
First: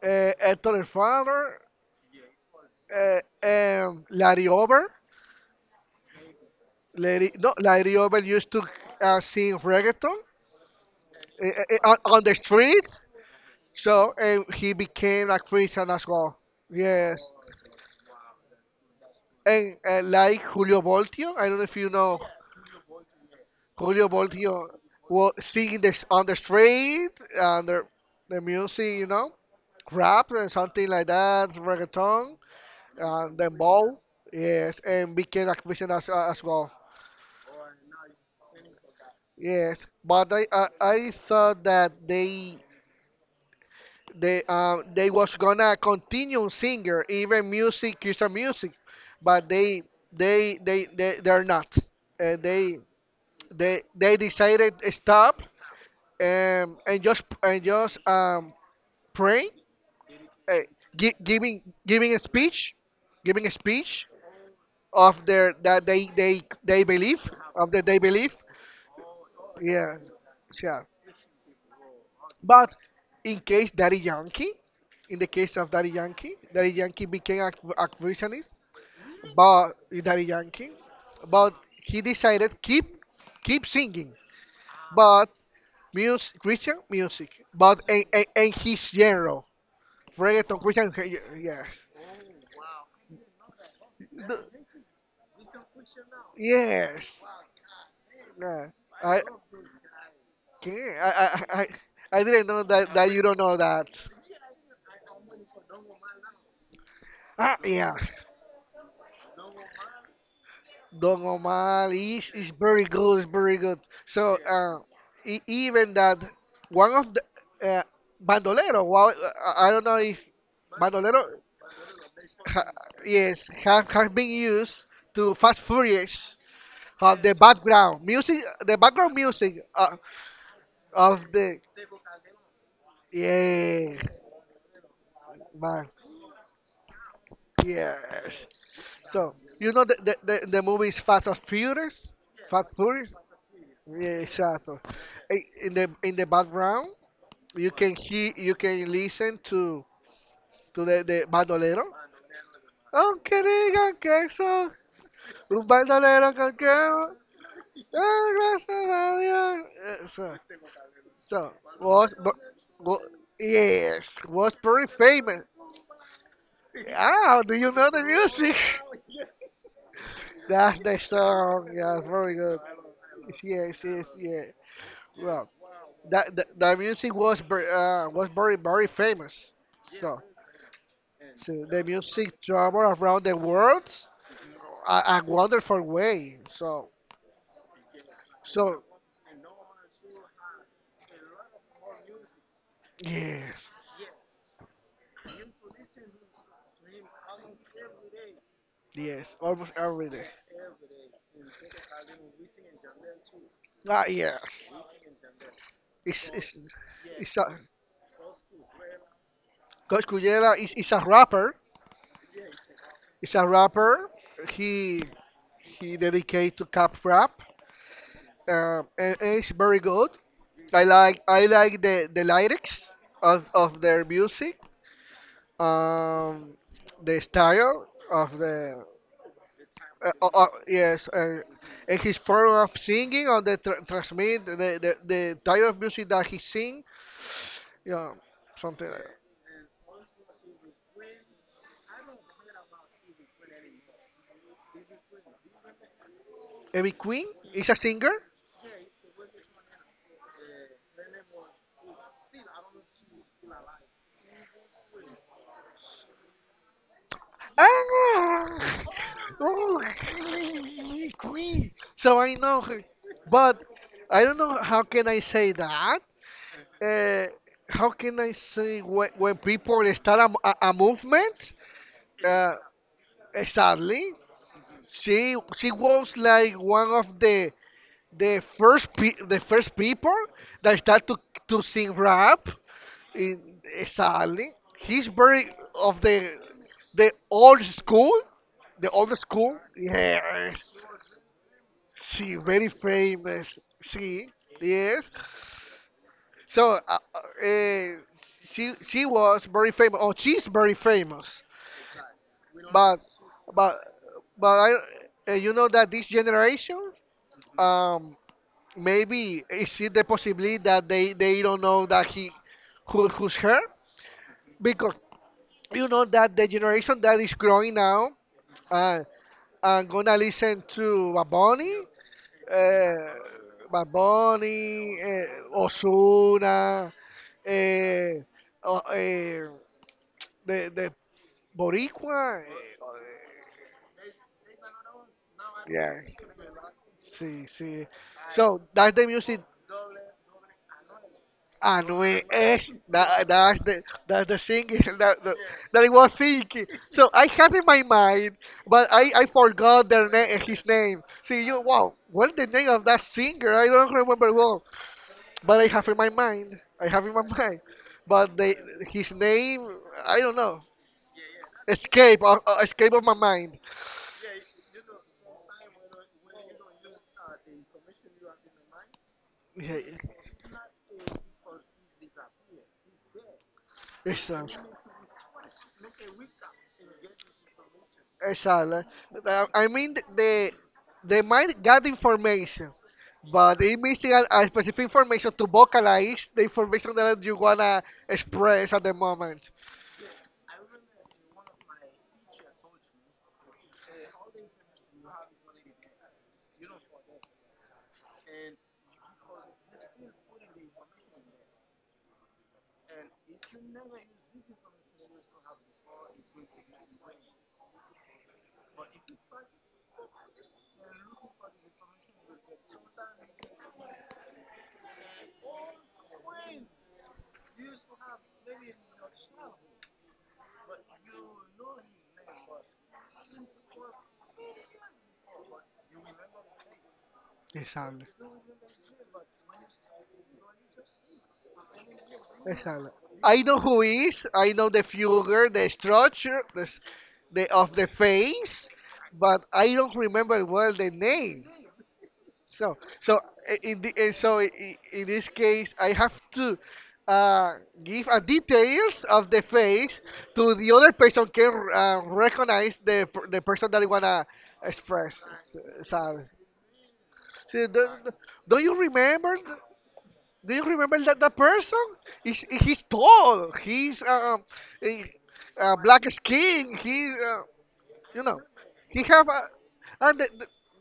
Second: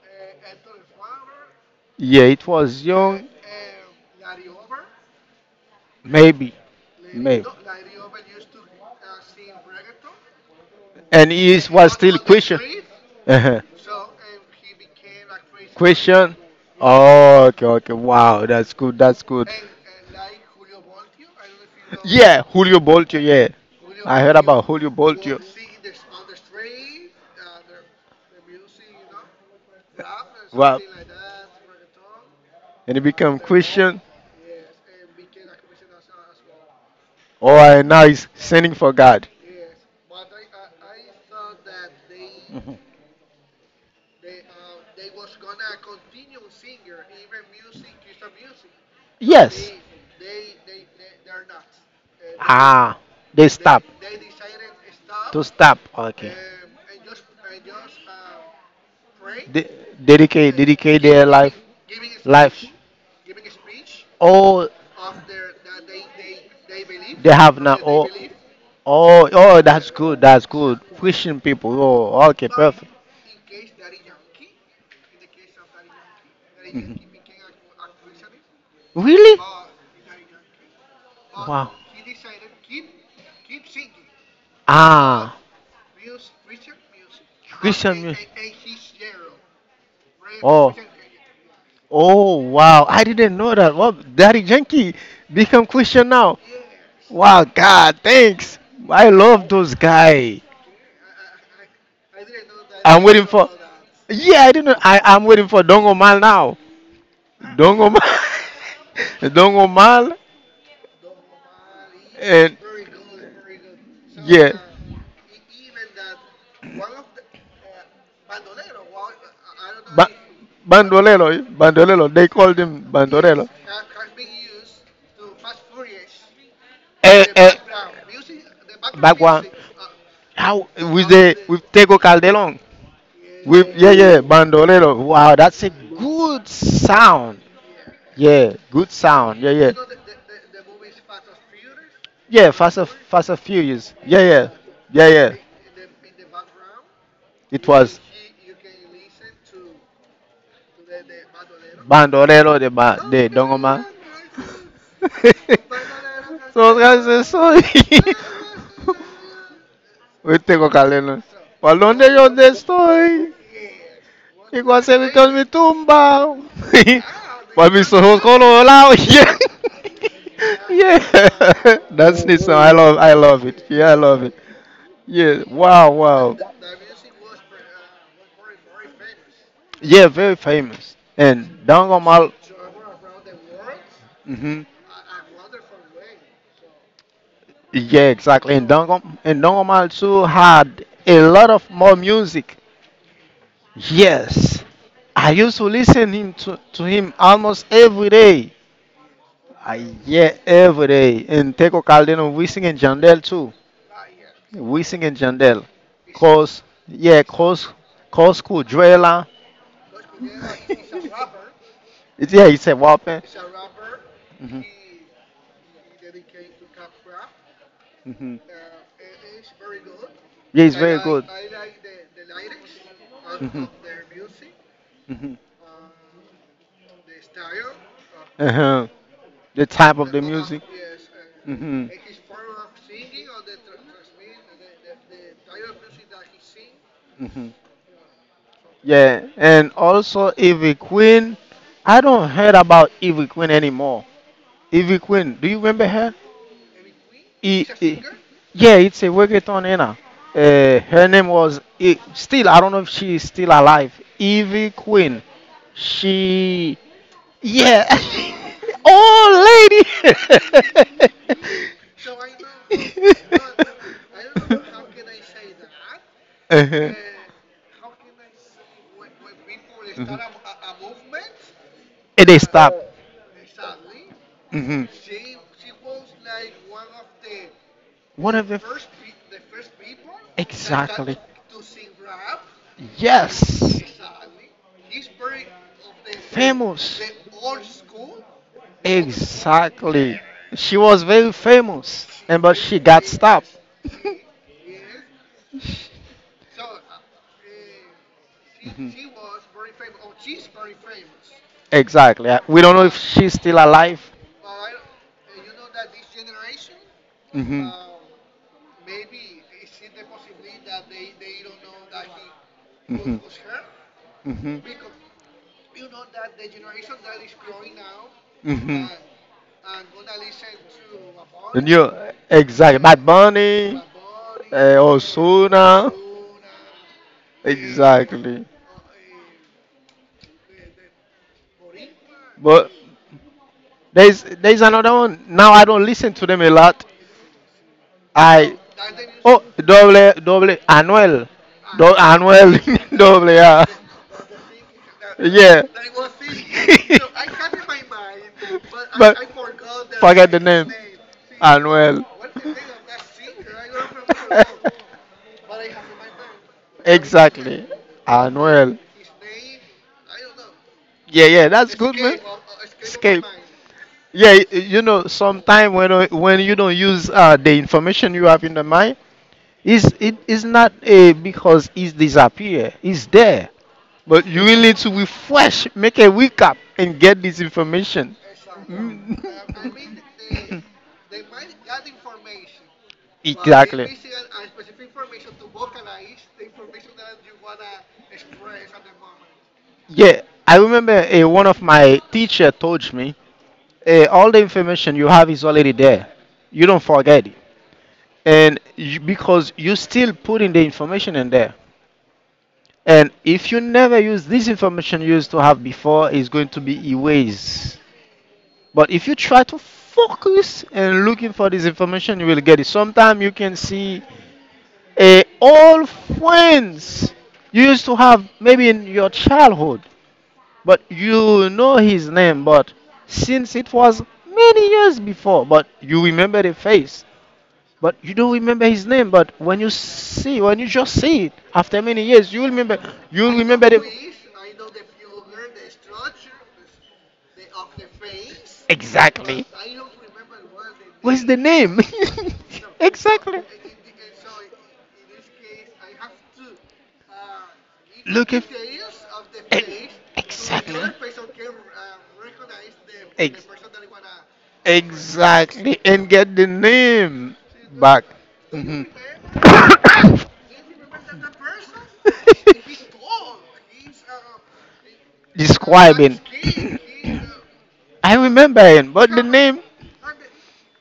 B: Hector el Father,
A: Yeah, it was young.
B: Larry Over.
A: Maybe,
B: Larry,
A: maybe.
B: no, Larry Over used to sing reggaeton
A: And
B: uh,
A: it was still
B: on the
A: question. *laughs*
B: street.
A: Uh-huh.
B: So he became a Christian as
A: Question.
B: well. Yes.
A: Oh, okay, okay. Wow, that's good. That's good.
B: And like Julio Voltio, I don't know if you know
A: Yeah, Julio Boltio. Yeah,
B: Julio
A: I heard about
B: Voltio,
A: Julio
B: was
A: Boltio.
B: singing this on the street, and the music, you know, rap and
A: Wow,
B: something like that, reggaeton,
A: and he
B: and
A: become
B: then ball.
A: Christian.
B: Yes, and became a Christian as well.
A: Oh, and now he's sending for God.
B: Yes, but I I thought that they they was gonna continue singer even music Christian music, but
A: Yes.
B: they're not. Uh, they
A: Ah, they stop.
B: they decided stop
A: To stop. Okay.
B: and just praying,
A: De- dedicate
B: uh,
A: dedicate their life
B: giving
A: life
B: giving a speech
A: all of
B: of their that they believe
A: they have
B: of that they
A: now
B: believe.
A: oh believe. Oh oh
B: Yeah,
A: that's good
B: yeah.
A: Christian people oh okay
B: But
A: perfect.
B: in case Daddy Yankee, in the case of Daddy Yankee, Daddy
A: Mhm.
B: Yankee became a Christianist,
A: Really
B: but Daddy Yankee, but
A: wow.
B: he decided keep keep singing, but
A: Ah
B: music, Christian music, but
A: Christian music
B: in his genre, reggaeton,
A: oh
B: Christian, yes,
A: oh wow I didn't know that well Daddy Yankee become Christian now.
B: yes.
A: Wow, God, thanks.
B: Yeah.
A: I
B: I,
A: love those guys.
B: okay, I didn't know that,
A: I'm
B: that you
A: waiting
B: don't
A: for.
B: know that.
A: Yeah, I didn't. I'm waiting for Dongo Mal now.
B: Ah,
A: Dongo
B: yeah,
A: Mal, *laughs* Dongo Mal,
B: Don Omar is
A: and
B: very good, is very good. So,
A: yeah,
B: e- even that one of the uh, Bandolero, wow, I don't know
A: ba-
B: if
A: Bandolelo,
B: Bandolero,
A: Bandolelo. They called
B: ha,
A: him
B: yes,
A: Bandolelo.
B: have been used to Fast Furious. Of
A: Eh, eh,
B: the background
A: Back one.
B: music
A: How with
B: of
A: the
B: the
A: with Tego Calderon? With yeah
B: yeah,
A: yeah bandolero. Wow, that's a
B: man,
A: good sound.
B: yes.
A: Yeah, good
B: So
A: sound. Yeah
B: you
A: yeah.
B: know the movie is Fast and Furious,
A: Yeah,
B: Fast
A: Fast and
B: Furious.
A: Fast and Furious. Yeah
B: Yeah,
A: yeah
B: exacto.
A: yeah yeah.
B: In the background,
A: It
B: you can
A: was
B: hear, you can listen to the bandolero.
A: bandolero the ba the
B: Aunque
A: dongoma.
B: digan que soy un bandolero
A: *laughs* so
B: cualquiera,
A: guys, so. *laughs*
B: ah, gracias a Dios. Eso.
A: Hoy tengo caleno.
B: So
A: ¿Para
B: was
A: dónde yo
B: bu-
A: te
B: wa-
A: estoy?
B: yes, was
A: Y cuando
B: pretty
A: se me, cuando
B: famous.
A: me tumba.
B: Ah, do
A: *laughs*
B: you
A: Cuando me
B: know the
A: so
B: music?
A: colorado. *laughs*
B: That's the
A: Yeah.
B: song.
A: Yeah. *laughs*
B: Yeah,
A: That's
B: very
A: neat
B: good.
A: song. I love it.
B: Yes,
A: Yeah, I
B: yes,
A: love it.
B: yeah.
A: Yeah.
B: Well,
A: Wow,
B: that
A: wow.
B: the music was was very famous.
A: Yeah,
B: So,
A: very famous. And
B: so the
A: Dangomal
B: music travel around the world
A: mhm.
B: a wonderful way. So,
A: Yeah, exactly. And
B: so
A: Dangom and Dangomal too had a lot of more music.
B: yes,
A: Yes. I used to listen him to him almost every day.
B: yes, almost
A: Uh,
B: every day.
A: yeah, every day. And Teco Calderon, we sing and Jandel too.
B: Ah, yes.
A: We sing and Jandel.
B: It's it's
A: Cause, yeah,
B: it's a,
A: cause, cause cool. Drella.
B: Coach Cuyela is a
A: *laughs*
B: rapper.
A: It's, yeah, it's a weapon.
B: Is a rapper.
A: Hmm
B: He he dedicated to cap rap.
A: hmm
B: And it's very good.
A: Yeah, it's
B: I
A: very
B: like
A: good.
B: I like the lyrics
A: Hmm
B: of their music.
A: hmm
B: Um, the style of the
A: Uh-huh. The type of the music.
B: yes,
A: Hmm
B: and his form of singing or the transmit the type of music that he sing.
A: hmm
B: Yeah, something like that.
A: Yeah, and also Ivy Queen. I don't heard about Ivy Queen anymore. Evie Queen, do you remember her?
B: Amy Queen
A: E,
B: is a
A: e,
B: singer.
A: yeah, it's a reggaeton Anna. Her name was e, still. I don't know if she is still alive. Evie Queen. She, yeah.
B: Ah!
A: *laughs* oh,
B: Oh,
A: lady.
B: *laughs* queen. So I know her, but I don't know how can I say that.
A: Uh-huh.
B: Uh, how can I say when people start a, m- a movement?
A: And they
B: Uh,
A: stop.
B: Sadly,
A: Hmm
B: she was like one of the
A: One of the.
B: the first people that start
A: Exactly.
B: to sing rap. In,
A: Yes.
B: sadly, he's very of the old school the old school.
A: Exactly.
B: Yes,
A: She was very famous,
B: she
A: and but
B: very
A: she got stopped.
B: famous. She yes. So she was very famous. Oh, she's very famous.
A: Exactly. We don't know
B: But
A: if she's still
B: but
A: alive.
B: but I you know that this generation
A: Mhm.
B: um maybe is it the possibility that they don't know that he who,
A: Mhm.
B: who's her
A: Was Mhm.
B: because you know that the generation that is growing now
A: Mhm.
B: uh, and gonna listen to
A: And
B: Baboni,
A: you exactly.
B: eh,
A: Bad Bunny,
B: Bad Bunny,
A: Osuna.
B: Ozuna, eh,
A: Exactly.
B: o- eh, de, de Boricua.
A: But there's another one. Now I don't
B: Yeah.
A: listen to them a lot.
B: See, see.
A: Ay,
B: So that's the music.
A: oh, doble, doble, Anuel. Do,
B: And we
A: Anuel,
B: ex
A: *laughs*
B: that
A: doble A.
B: that's the singing *laughs* that the,
A: Yeah.
B: that I was
A: *laughs*
B: thinking. So I had in my mind, but I
A: but
B: I forgot their
A: forget the
B: name his
A: name.
B: name. See you wow,
A: Anuel.
B: what the name of that singer? I don't remember well.
A: *laughs*
B: But I have in my mind. I have in my mind.
A: exactly.
B: But they,
A: Anuel.
B: his name, I don't know.
A: Yeah, yeah, that's good, man.
B: Escape, escape of my
A: Escape.
B: mind.
A: Yeah, you know, sometime when you don't use the information you have in the mind,
B: Yeah,
A: it's, it is not a because it's disappear. It's there. But you
B: exactly.
A: will need to refresh, make a recap, and get this information.
B: Exactly.
A: Mm.
B: I mean the mind got information,
A: *laughs*
B: but it
A: exactly.
B: missing a specific information to vocalize the information that you wanna express at the moment.
A: Yeah, I remember one of my teacher told me all the information you have is already there. You don't forget it, and you, because you still putting the information in there. And if you never use this information you used to have before, it's going to be erased. But if you try to focus and looking for this information, you will get it. Sometimes you can see eh, all friends you used to have maybe in your childhood, but you know his name, but since it was many years before, but you remember the face, but
B: Exactly.
A: you don't remember his name. But when you see, when you just see it after many years, you will remember.
B: Exactly.
A: You will
B: I know
A: remember
B: who
A: the.
B: is. I know the figure, the structure, the of the face, but
A: Exactly.
B: I don't remember well the
A: What's the
B: name.
A: name?
B: So,
A: *laughs*
B: so
A: exactly.
B: in the, so in this case, I have to uh, give a
A: Look if
B: details
A: if.
B: of the
A: E-
B: face to the
A: Exactly.
B: other person can
A: uh,
B: recognize the the
A: Ex-
B: person that I wanna express.
A: exactly. And get the name
B: So don't,
A: back. Do
B: don't
A: you
B: you
A: hmm.
B: remember? Do you remember that that person?
A: *laughs*
B: He's tall. He's a, black
A: Describing.
B: skin.
A: *coughs*
B: He,
A: I
B: you know,
A: remember him,
B: he
A: but the
B: have
A: no,
B: a,
A: name.
B: and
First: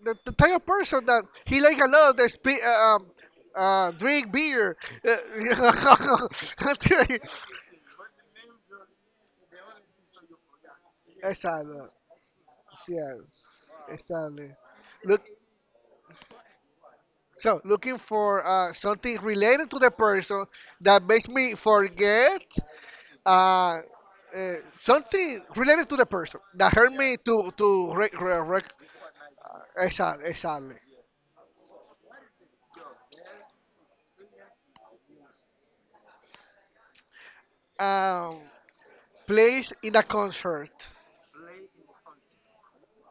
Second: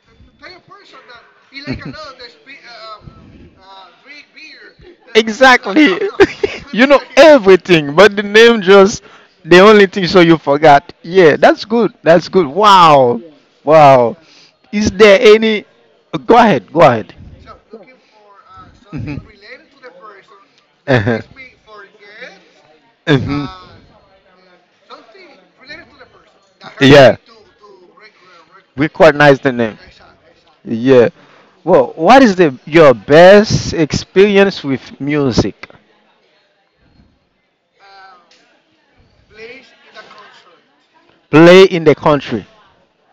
B: the type of person that he like a lot of drink beer. Uh,
A: Exactly. *laughs* *laughs* you know
B: *laughs*
A: everything, but the name just the only thing so you forgot. Yeah, that's
B: Exactly.
A: good. That's good. Wow. Yeah.
B: Yes.
A: Wow.
B: Exactly.
A: Is there
B: Look.
A: any go ahead, go ahead.
B: So looking for something
A: Mhm.
B: related to the person that
A: Uh-huh.
B: makes me
A: Focus.
B: forget
A: Mhm.
B: uh, uh, something related to the person that helped
A: Yeah.
B: me to
A: We quite nice the name.
B: exactly, exactly.
A: Yeah. Well, what is the your best experience with music?
B: Um, place in a concert.
A: Play in the country.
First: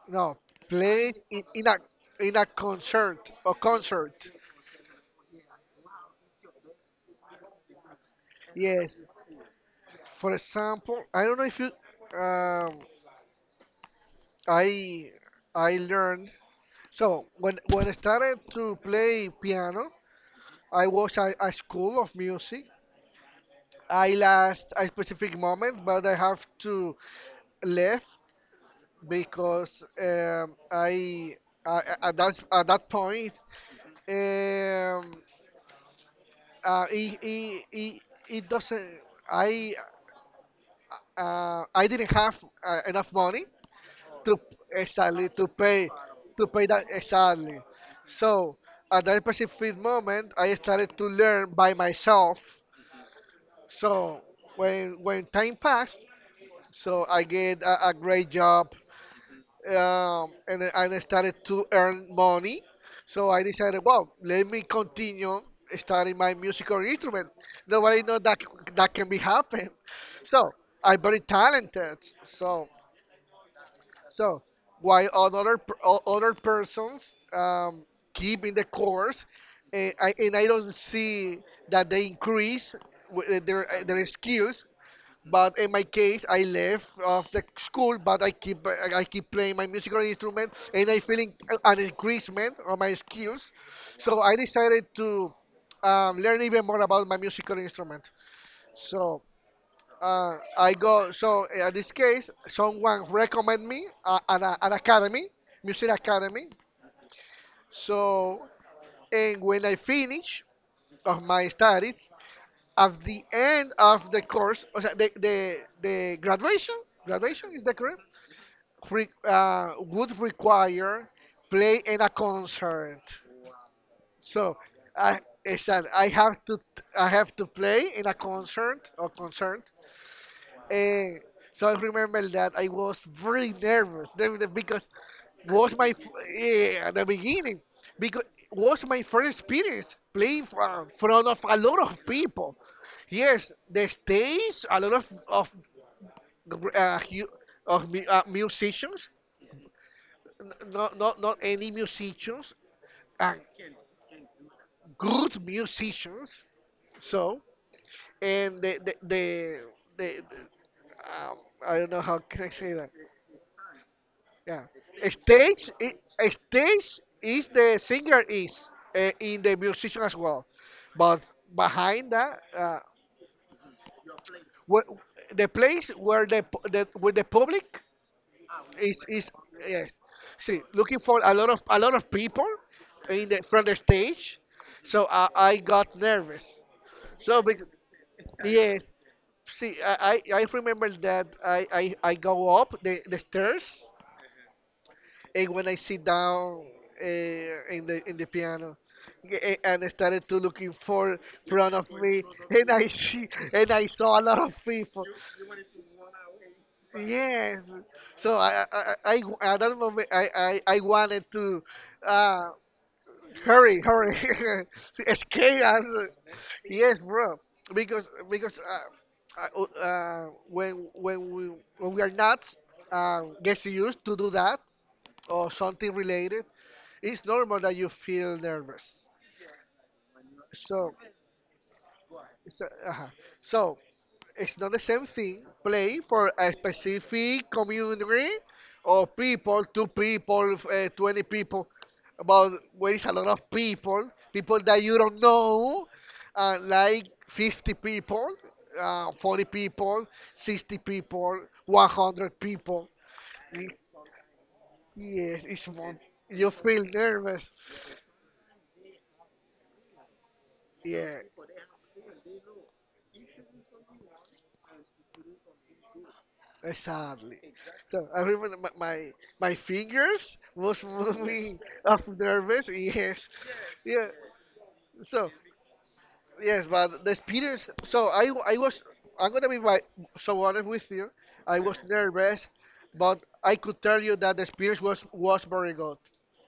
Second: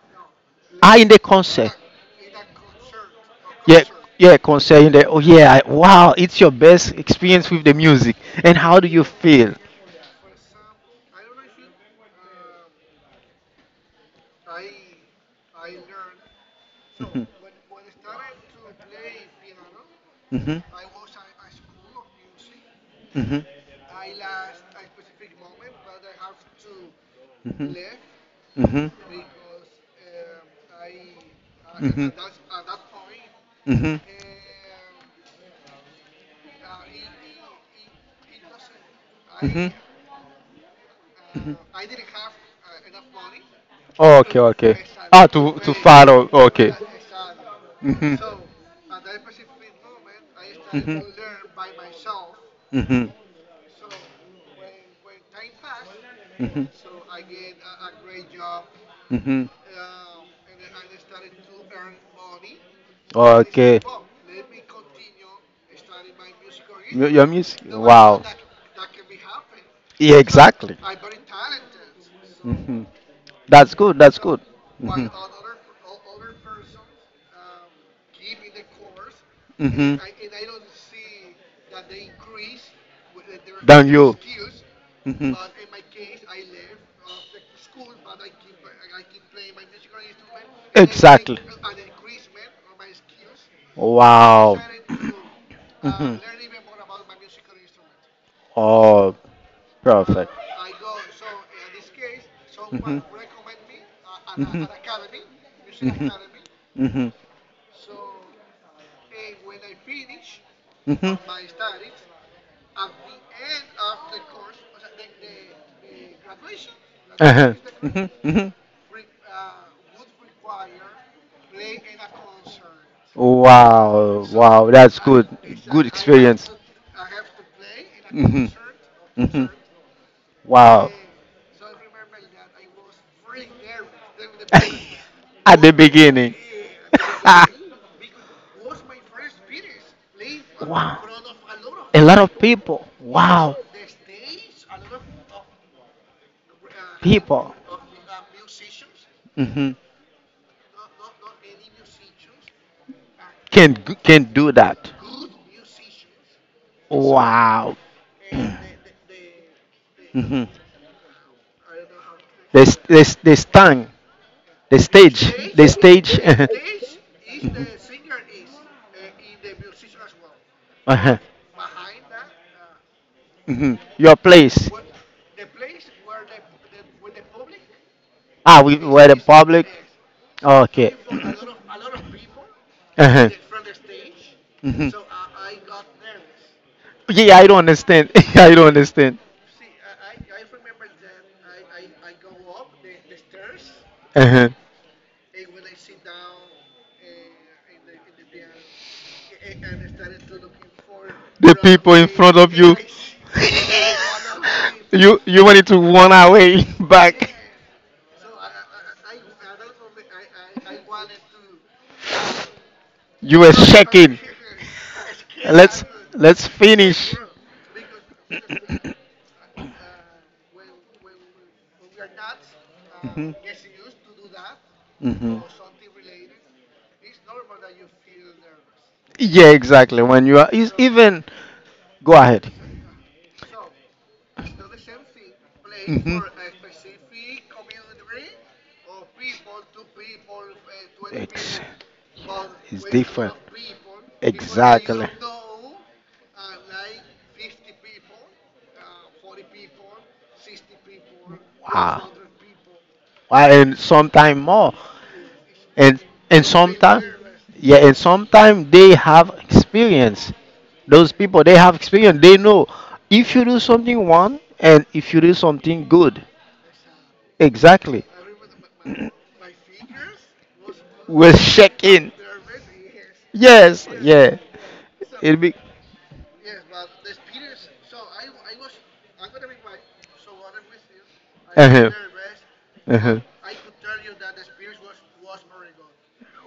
B: No,
A: Ah, in the
B: place
A: concert.
B: in a concert or
A: Yeah,
B: concert.
A: yeah, concert in the. Oh yeah, I- wow! It's your best experience with the music. And how do you
B: Yes.
A: feel?
B: For example, I don't know if you. Um, I I learned. So
A: Mhm.
B: when I started to play piano,
A: Mhm.
B: I was at a school of music.
A: Mhm.
B: I last a specific moment, but I have to left
A: Mhm. Mhm.
B: because I
A: hmm
B: at that point
A: hmm
B: um, uh, it, it, it, it doesn't
A: hmm
B: I I didn't have enough money to
A: Okay, okay. Ah,
B: exactly
A: to follow.
B: to pay
A: Okay.
B: that exactly.
A: hmm
B: So at that specific moment, I started
A: hmm
B: to learn by myself.
A: hmm
B: So when time passed,
A: hmm
B: so I get a great job
A: hmm
B: and then I started to earn money. So I
A: Okay.
B: decided, well, let me continue studying my musical
A: Your
B: instrument.
A: music.
B: Nobody know
A: Wow.
B: that that can be happen.
A: Yeah,
B: So
A: exactly.
B: I'm very talented. So
A: hmm That's good. That's
B: so
A: good. Hmm
B: while other persons um, keep in the course,
A: hmm
B: and I don't see that they increase
A: Than
B: their
A: you.
B: skills.
A: Hmm
B: But in my case, I left of the school, but I keep I keep playing my musical instrument, and I feeling
A: Exactly.
B: an increasement of my skills. So I
A: Wow.
B: decided
A: *clears throat*
B: to
A: Mhm.
B: learn even more about my musical instrument.
A: Oh,
B: So
A: perfect.
B: I go, so in this case, someone recommend me an academy, music academy.
A: Mhm.
B: So, and when I finish of my studies, at the end of the course, o sea, the graduation,
A: Mhm.
B: graduation is that
A: Course,
B: correct?
A: Mhm. Mhm.
B: Re, would require play in a concert.
A: Wow, so
B: So,
A: wow, that's
B: I,
A: I,
B: it's I have to, I have to play in a concert or concert.
A: Wow.
B: Uh, so I remember that I was very
A: *laughs*
B: nervous then because
A: At the
B: was my
A: beginning.
B: at the
A: *laughs*
B: beginning because was my first experience playing in
A: wow.
B: front of a lot of
A: A lot of
B: people.
A: people.
B: Yes,
A: Wow.
B: the stage, a lot of uh, hu-
A: People. Uh,
B: musicians,
A: hmm
B: not any musicians, and
A: Can can do that.
B: good musicians. So
A: Wow. *clears throat* and
B: and
A: hmm
B: the I don't know how can I
A: The,
B: say
A: s-
B: that.
A: the, s- the stand,
B: Yeah.
A: the stage, the
B: Stage,
A: stage. *laughs*
B: a
A: the stage.
B: stage is
A: Mhm.
B: the singer is in the
A: uh,
B: musician as
A: well.
B: well,
A: Uh-huh.
B: but behind that,
A: Mhm. Your place.
B: wh- the place where the where the public
A: Ah, we were the
B: is
A: public.
B: yes. See,
A: Okay.
B: looking for a lot of people in
A: Uh-huh.
B: the from the stage,
A: Mhm.
B: so I got nervous.
A: Yeah,
B: So
A: I don't
B: because,
A: understand. *laughs* I don't
B: yes,
A: understand.
B: see, I remember that I go up the stairs
A: Uh-huh.
B: and when I sit down in the piano, and I started to looking for
A: The
B: front of
A: people in
B: me,
A: front of
B: and
A: you.
B: I see
A: *laughs*
B: and I saw a lot of people.
A: you wanted to run away *laughs* back.
B: Yes, so at that moment I wanted to uh,
A: You were
B: hurry
A: shaking.
B: *laughs* to escape as
A: Let's let's
B: yes
A: finish. *coughs*
B: bro because when we are not gets used to do that
A: Mhm.
B: or something related it's normal that you feel nervous.
A: Yeah, exactly. When you are is
B: So,
A: even go ahead.
B: so, so it's not the same thing. Play
A: Mhm.
B: for a specific community or people, two people, 20
A: Ex-
B: people. About
A: It's
B: where is a lot
A: different.
B: of people, people that you
A: Exactly.
B: don't know, like 50 people, 40 people, 60 people,
A: Wow.
B: 100 people.
A: Why
B: It's-
A: and sometime more.
B: yes, it's more.
A: and and
B: You feel
A: sometimes
B: nervous.
A: yeah and sometimes they have experience those
B: Yeah,
A: people they have experience they know if you do something wrong and if you do something good
B: Exactly.
A: exactly.
B: So I remember my
A: *clears throat*
B: fingers was *laughs*
A: We're
B: moving up
A: shaking
B: nervous. Yes.
A: yes
B: Yeah.
A: yeah
B: So
A: it'll be
B: yes, but the experience. So I was. I'm gonna be my, so honest with you. I was
A: uh-huh.
B: nervous, but
A: Uh-huh.
B: I could tell you that the experience was very good.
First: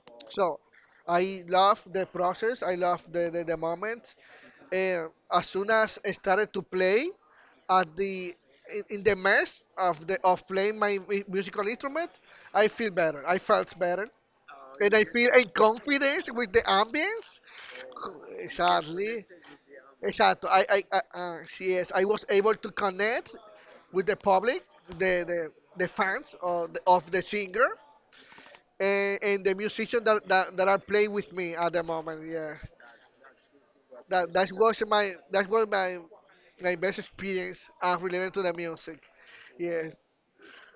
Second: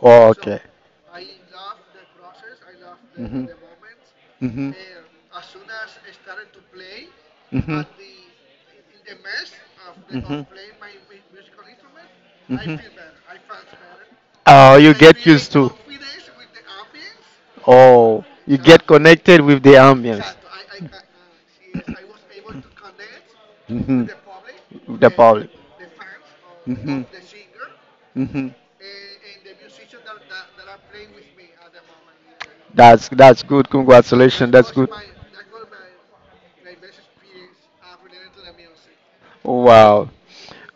A: Oh,
B: So
A: okay.
B: I love the process. I love the moment.
A: Mhm.
B: And as soon as I started to play
A: Mhm.
B: at the in the mess of the of
A: Mhm.
B: playing my musical instrument, I
A: Mhm.
B: feel better. I felt better,
A: Oh,
B: and
A: you
B: I feel in confidence with the ambience.
A: Oh, you Yeah, get
B: Exactly.
A: connected with the ambience.
B: Exacto. I yes, I was able to connect with the
A: with
B: public,
A: the,
B: the
A: public.
B: the, the fans of the singer
A: Mhm.
B: and the musicians that, that, that are playing with me at the moment. Yeah,
A: That's good. That
B: that
A: Congratulations.
B: that was my my best experience related to the music. Yes.
A: Wow.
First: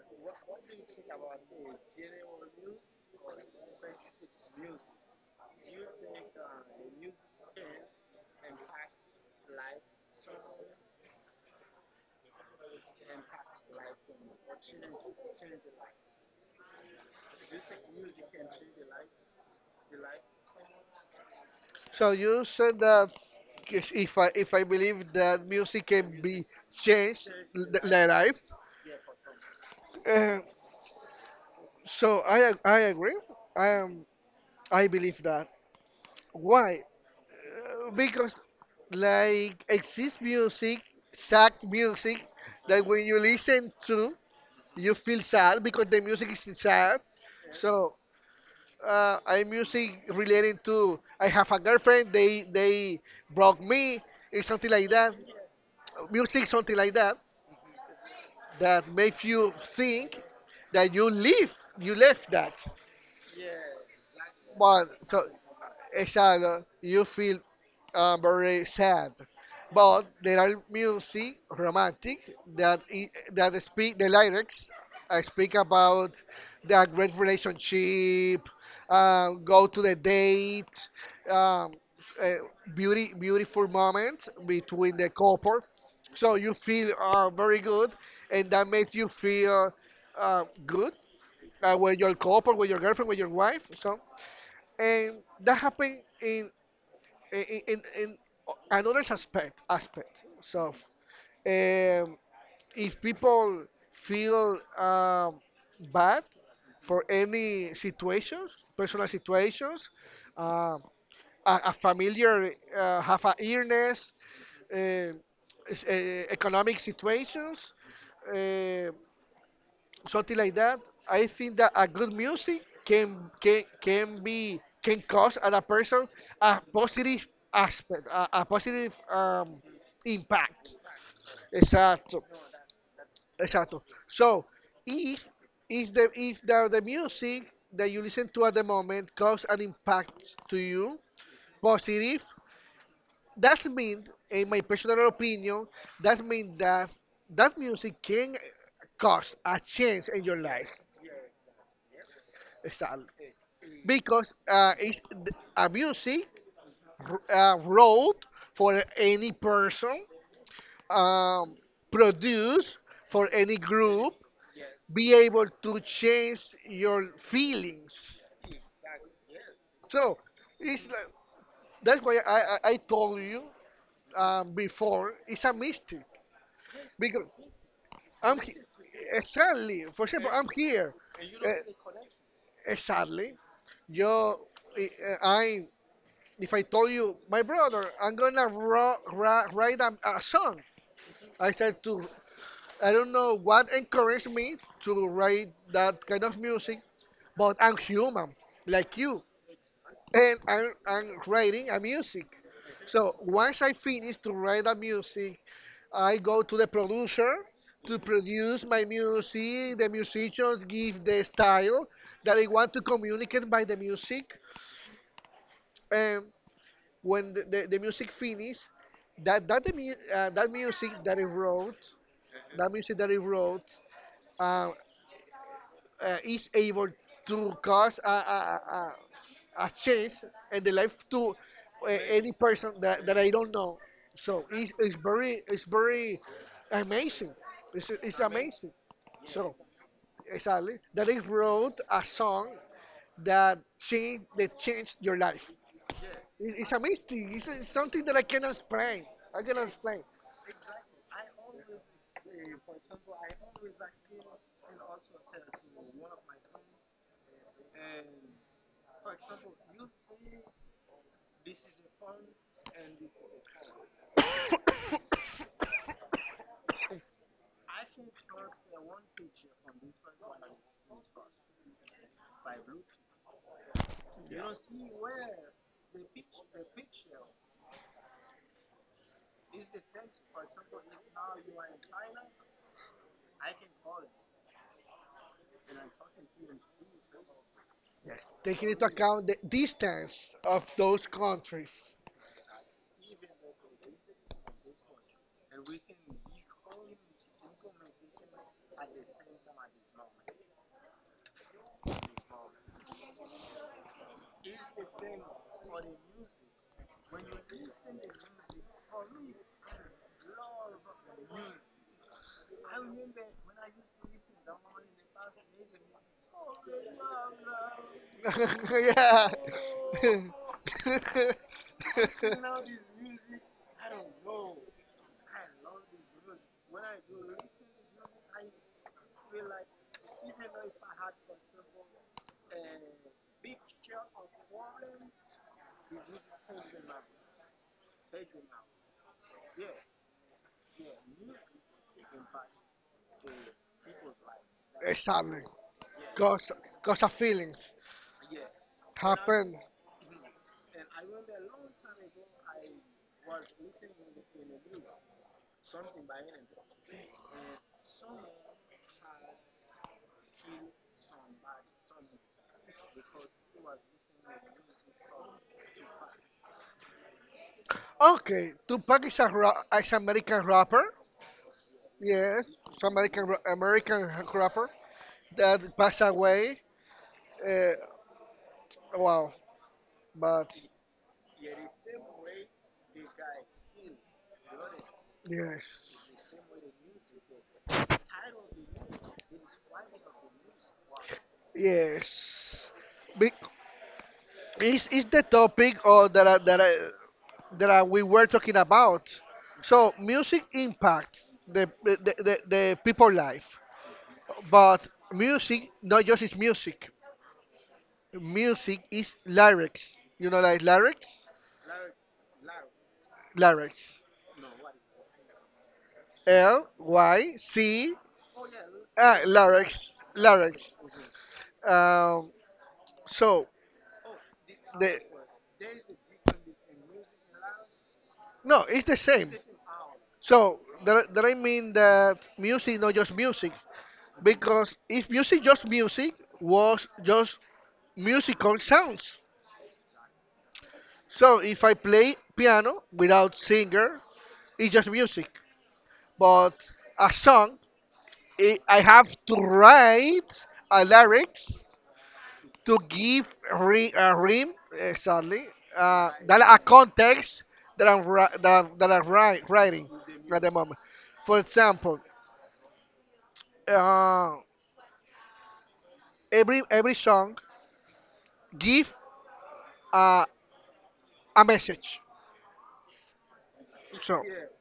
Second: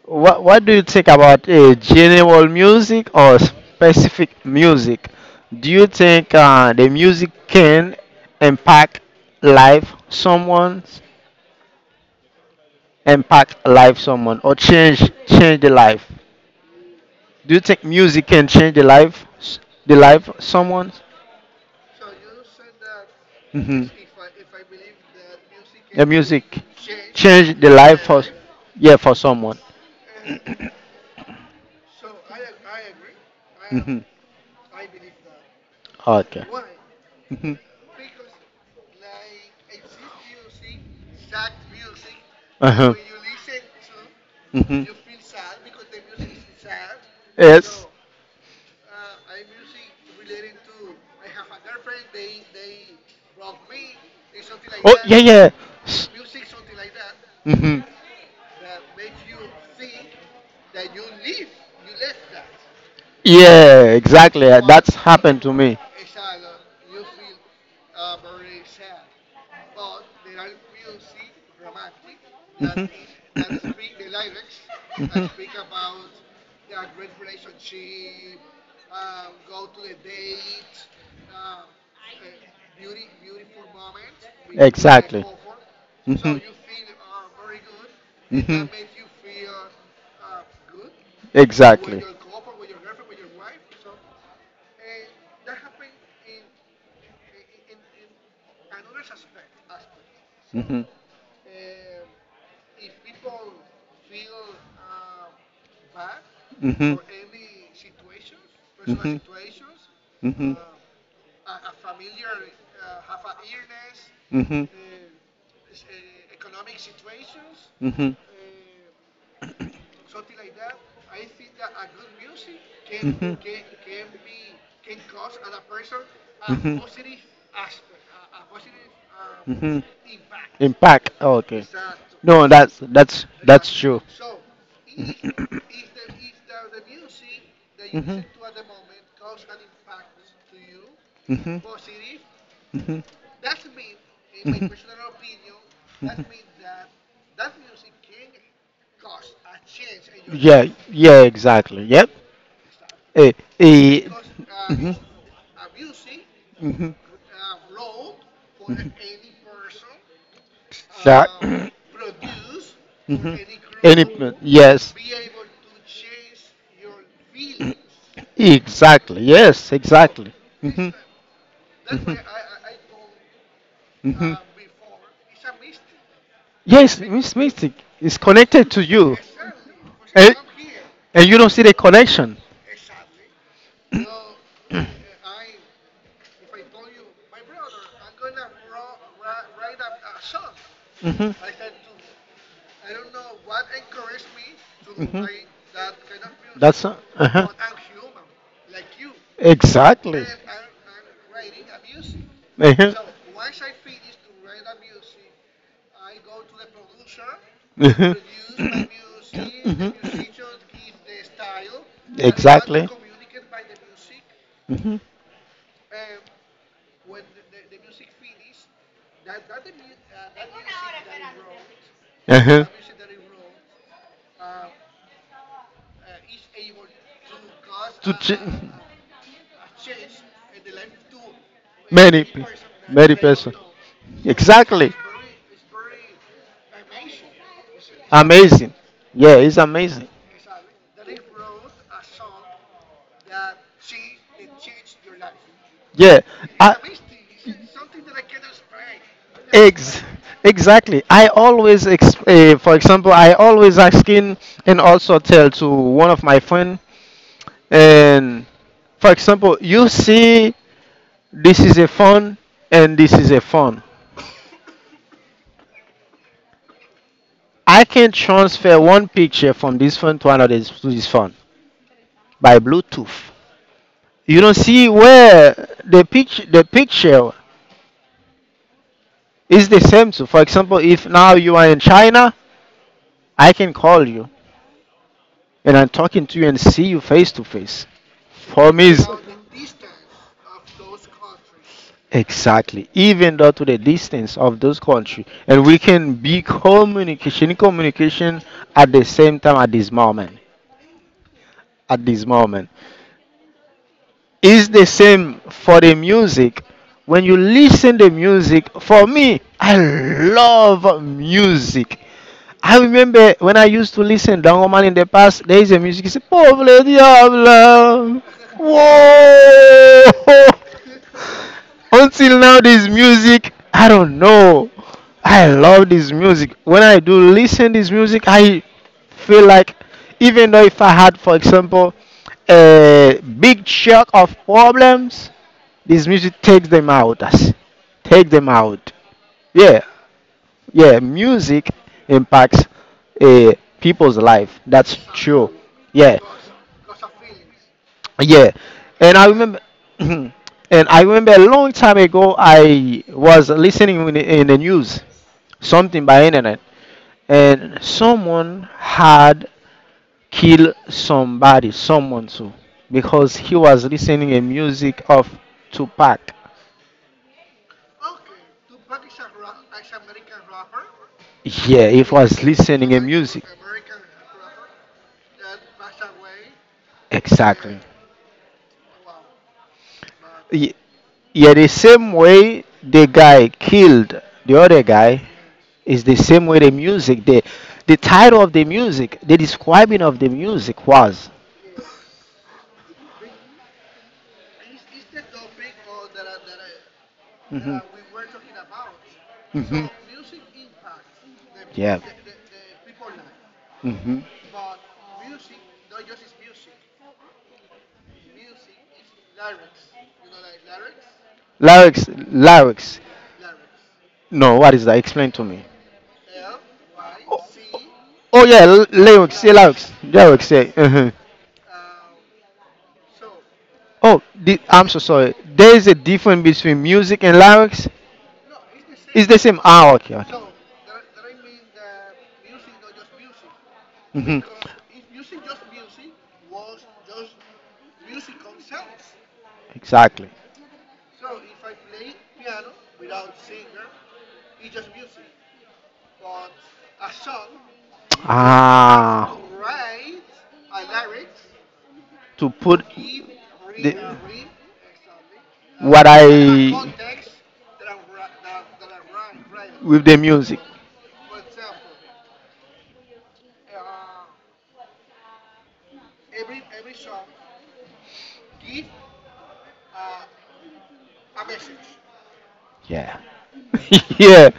A: What do you think about general music or specific music? Do you think the music can impact life someone, impact life someone, or change the life? Do you think music can change the the life someone?
B: So you said that
A: Hmm.
B: if I believe that music
A: The
B: can be
A: music
B: changed
A: the life
B: the
A: for
B: life,
A: yeah for someone.
B: uh, so I agree. I
A: Hmm.
B: am I believe that.
A: Okay.
B: Why?
A: Mhm.
B: Because like exists music, sad music that
A: Uh-huh.
B: when you listen to,
A: Mhm.
B: you feel sad because the music is sad.
A: Yes.
B: So I music relating to I have a girlfriend. They broke me. It's something like
A: Oh,
B: that.
A: yeah, yeah. S-
B: Music something like that
A: Mhm.
B: that makes you think that you live you left that
A: Yeah, exactly.
B: but
A: That's
B: so,
A: happened to me.
B: exactly, you feel very sad. But there are music, romantic, that
A: Mhm.
B: that speak the lyrics speak
A: Mhm.
B: about that great relationship, go to the date, um, uh, beauty beautiful moment between the couple. So you feel very good, and that makes you feel good with
A: With
B: your couple, with your girlfriend, with your wife. So and that happened in in another aspect aspect.
A: so
B: So,
A: mhm.
B: um, if people feel bad for any situations, personal situations, um a familiar have a illness,
A: Mhm.
B: uh, economic situations.
A: Mhm.
B: Uh, something like that. I think that a good music
A: Hmm.
B: can cause other person a
A: Hmm.
B: positive aspect, a positive
A: Hmm.
B: impact.
A: Impact. Okay.
B: Exacto,
A: No, that's
B: exacto. So if if the, the music that you
A: hmm
B: listen to at the moment cause an impact to you,
A: listen mhm, to
B: positive,
A: hmm hmm
B: that means, in my
A: hmm
B: personal opinion,
A: hmm
B: that means that that music can cause a change in your
A: Yeah, life.
B: life.
A: Yeah, exactly. Yep.
B: style,
A: Eh, y
B: because it's a music,
A: mhm,
B: wrote for any person,
A: that
B: um,
A: *clears throat* *coughs*
B: produced for
A: mhm,
B: any
A: any
B: group,
A: yes,
B: be able to change your feelings.
A: exactly, yes,
B: So
A: exactly.
B: it's
A: Mhm,
B: like, that's why I told you
A: mhm.
B: before it's a mystic
A: Yes,
B: because
A: Mystic is
B: I'm he-
A: connected to you,
B: exactly, for example,
A: and,
B: I'm here.
A: and you
B: Uh,
A: don't see the connection.
B: exactly, yo eh, I if I told you, my brother, I'm gonna write a song.
A: Mhm.
B: I said to, I don't know what encouraged me to
A: Mhm.
B: write that kind of music,
A: That's uh huh.
B: but I'm human, like you,
A: Exactly.
B: and I'm writing a music.
A: Uh-huh.
B: So once I finish to write a music, I go to the producer to
A: Mhm.
B: produce my music. The
A: Mhm.
B: musicians give the style that I want to
A: Exactly.
B: communicate by the music.
A: Mhm.
B: And when the music finished, that that music that he wrote,
A: Uh-huh.
B: that music that he wrote, uh, is able to cause a, a,
A: To
B: a,
A: ch-
B: a a change in the life to
A: many,
B: any
A: pe-
B: person that,
A: many
B: that I don't
A: person.
B: know. So it's,
A: Exactly.
B: it's very it's very amazing. It's,
A: Amazing.
B: it's amazing.
A: Amazing. Yeah,
B: So
A: it's amazing.
B: exactly that he wrote a song that changed your life.
A: Yeah. It's
B: It's
A: I,
B: amazing. It's something that I cannot explain. I
A: explain.
B: cannot
A: Ex-
B: explain.
A: exactly. For example, I always asking and also tell to one of my friend. And for example, you see this is a phone and this is a phone. I can transfer one picture from this phone to another to this phone by Bluetooth. You don't see where the picture is the same. So, for example, if now you are in China, I can call you and I'm talking to you and see you face to face.
B: Yes. Taking
A: For
B: into
A: me, is
B: account the distance of those countries.
A: exactly even though to the distance of those country, and we can be communication at the same time at this moment. At this moment, is the same for the music. When you listen the music, for me, I love music. I remember when I used to listen Dangoman in the past, there is a music, it's a Pauvre Diable.
B: *laughs* Yeah.
A: Whoa!
B: *laughs*
A: *laughs* Until now this music I don't know, I love this music. When I do listen this music I feel like, even though if I had for example a big shock of problems, this music takes them out us, take them out. Yeah. Yeah, music impacts uh, people's life. That's
B: Exactly.
A: true. Yeah,
B: Cause, cause of feelings
A: yeah. And I
B: happen.
A: remember, *clears throat* and I remember a long time ago, I was listening in the news something by internet, and someone had killed somebody, someone too, because he was listening a music of Tupac.
B: Okay, Tupac is American rapper.
A: Yeah, it was
B: Yes, it's
A: listening a music.
B: American rapper that passed away. Uh,
A: Exactly.
B: wow, but
A: Y- Yeah, the same way the guy killed the other guy
B: yes,
A: is the same way the music, the title of the music, the describing of the music was.
B: yes. Be- is the topic or that I, that I, that
A: Hmm.
B: I, we were talking about?
A: Hmm.
B: So music impact the the,
A: Yeah.
B: the the people life,
A: Hmm.
B: but music not just is music. Music is lyrics. You know, like lyrics,
A: Lyrics, lyrics.
B: lyrics.
A: No, what is that? Explain to me.
B: L Y C,
A: Oh yeah, l- lyrics, yeah, lyrics,
B: lyrics,
A: lyrics. Yeah.
B: lyrics.
A: Uh.
B: Um, so,
A: Oh, the, I'm
B: the
A: so sorry. There is a difference between music and lyrics.
B: no, it's the
A: It's
B: same.
A: the same. Ah, okay, okay.
B: So that I mean that music not just music
A: Mhm.
B: because if music just music was just musical sounds.
A: Exactly.
B: So if I play piano without singer, it's just music. But a song, I have to
A: Ah.
B: write a lyrics
A: To
B: to
A: put
B: give re
A: the,
B: Rim, exactly,
A: what
B: that a
A: I
B: context that I'm ri- that I'm wri- writing
A: with the
B: at the
A: music.
B: moment. For example, uh, every song give uh, a message.
A: Yeah. *laughs*
B: So,
A: Yeah.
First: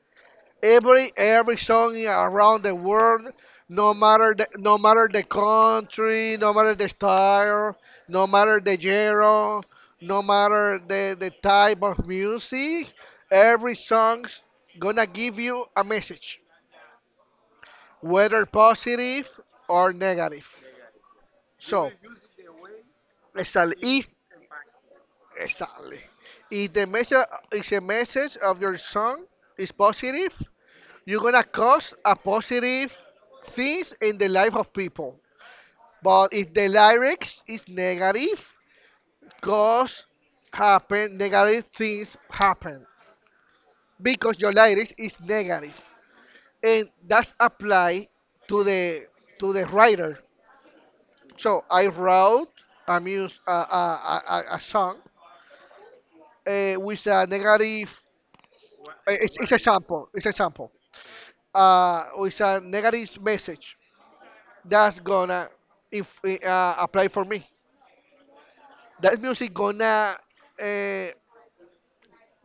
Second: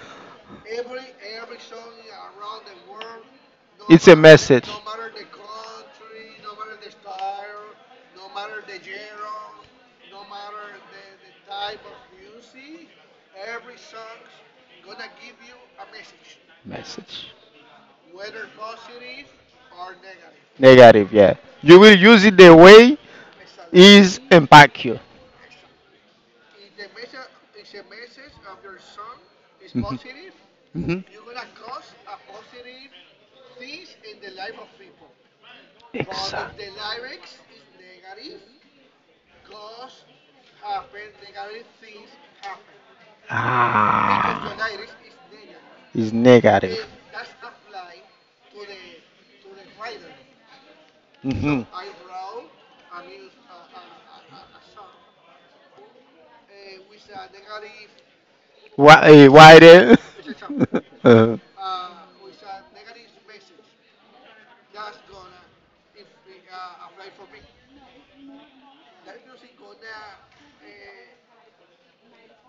B: every song around the world, no
A: It's a
B: matter the
A: message.
B: country, no matter the style, no matter the genre, no matter the type of music, every song's gonna give you a message,
A: Message.
B: whether positive or negative.
A: Negative, yeah. You
B: So
A: will use it the way
B: exactly if
A: is impact you.
B: exactly the message is a message of your song is
A: Mhm.
B: positive,
A: Mhm.
B: you're gonna cause a positive things in the life of people. But
A: Exact.
B: if the lyrics is negative, cause happen negative things happen because
A: Ah,
B: your lyrics is negative,
A: is negative.
B: and that's apply to the writer.
A: Mhm.
B: So I wrote a mus a song with a negative.
A: Why?
B: eh, It's, it's
A: Why
B: a
A: the?
B: sample. It's a sample.
A: *laughs*
B: With a negative message, that's gonna, if apply for me. That music gonna uh,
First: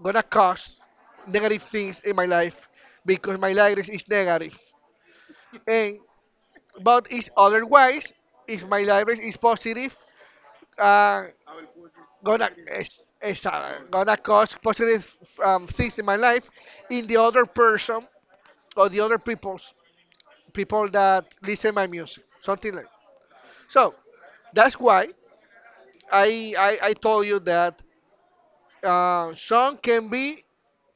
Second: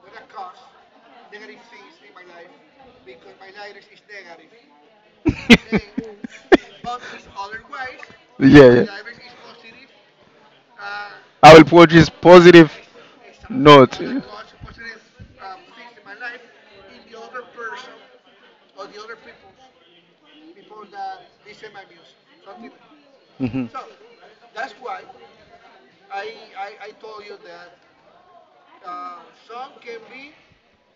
B: gonna cause negative things in my life because my lyrics is negative.
A: *laughs* Yeah,
B: And but it's otherwise, if my
A: yeah.
B: lyrics is positive, uh,
A: I will produce
B: gonna
A: positive
B: is, is, uh,
A: note.
B: gonna cause positive things in my life, in the other person or the other people's, people that listen my music, something like, so that's why I told you that song can be,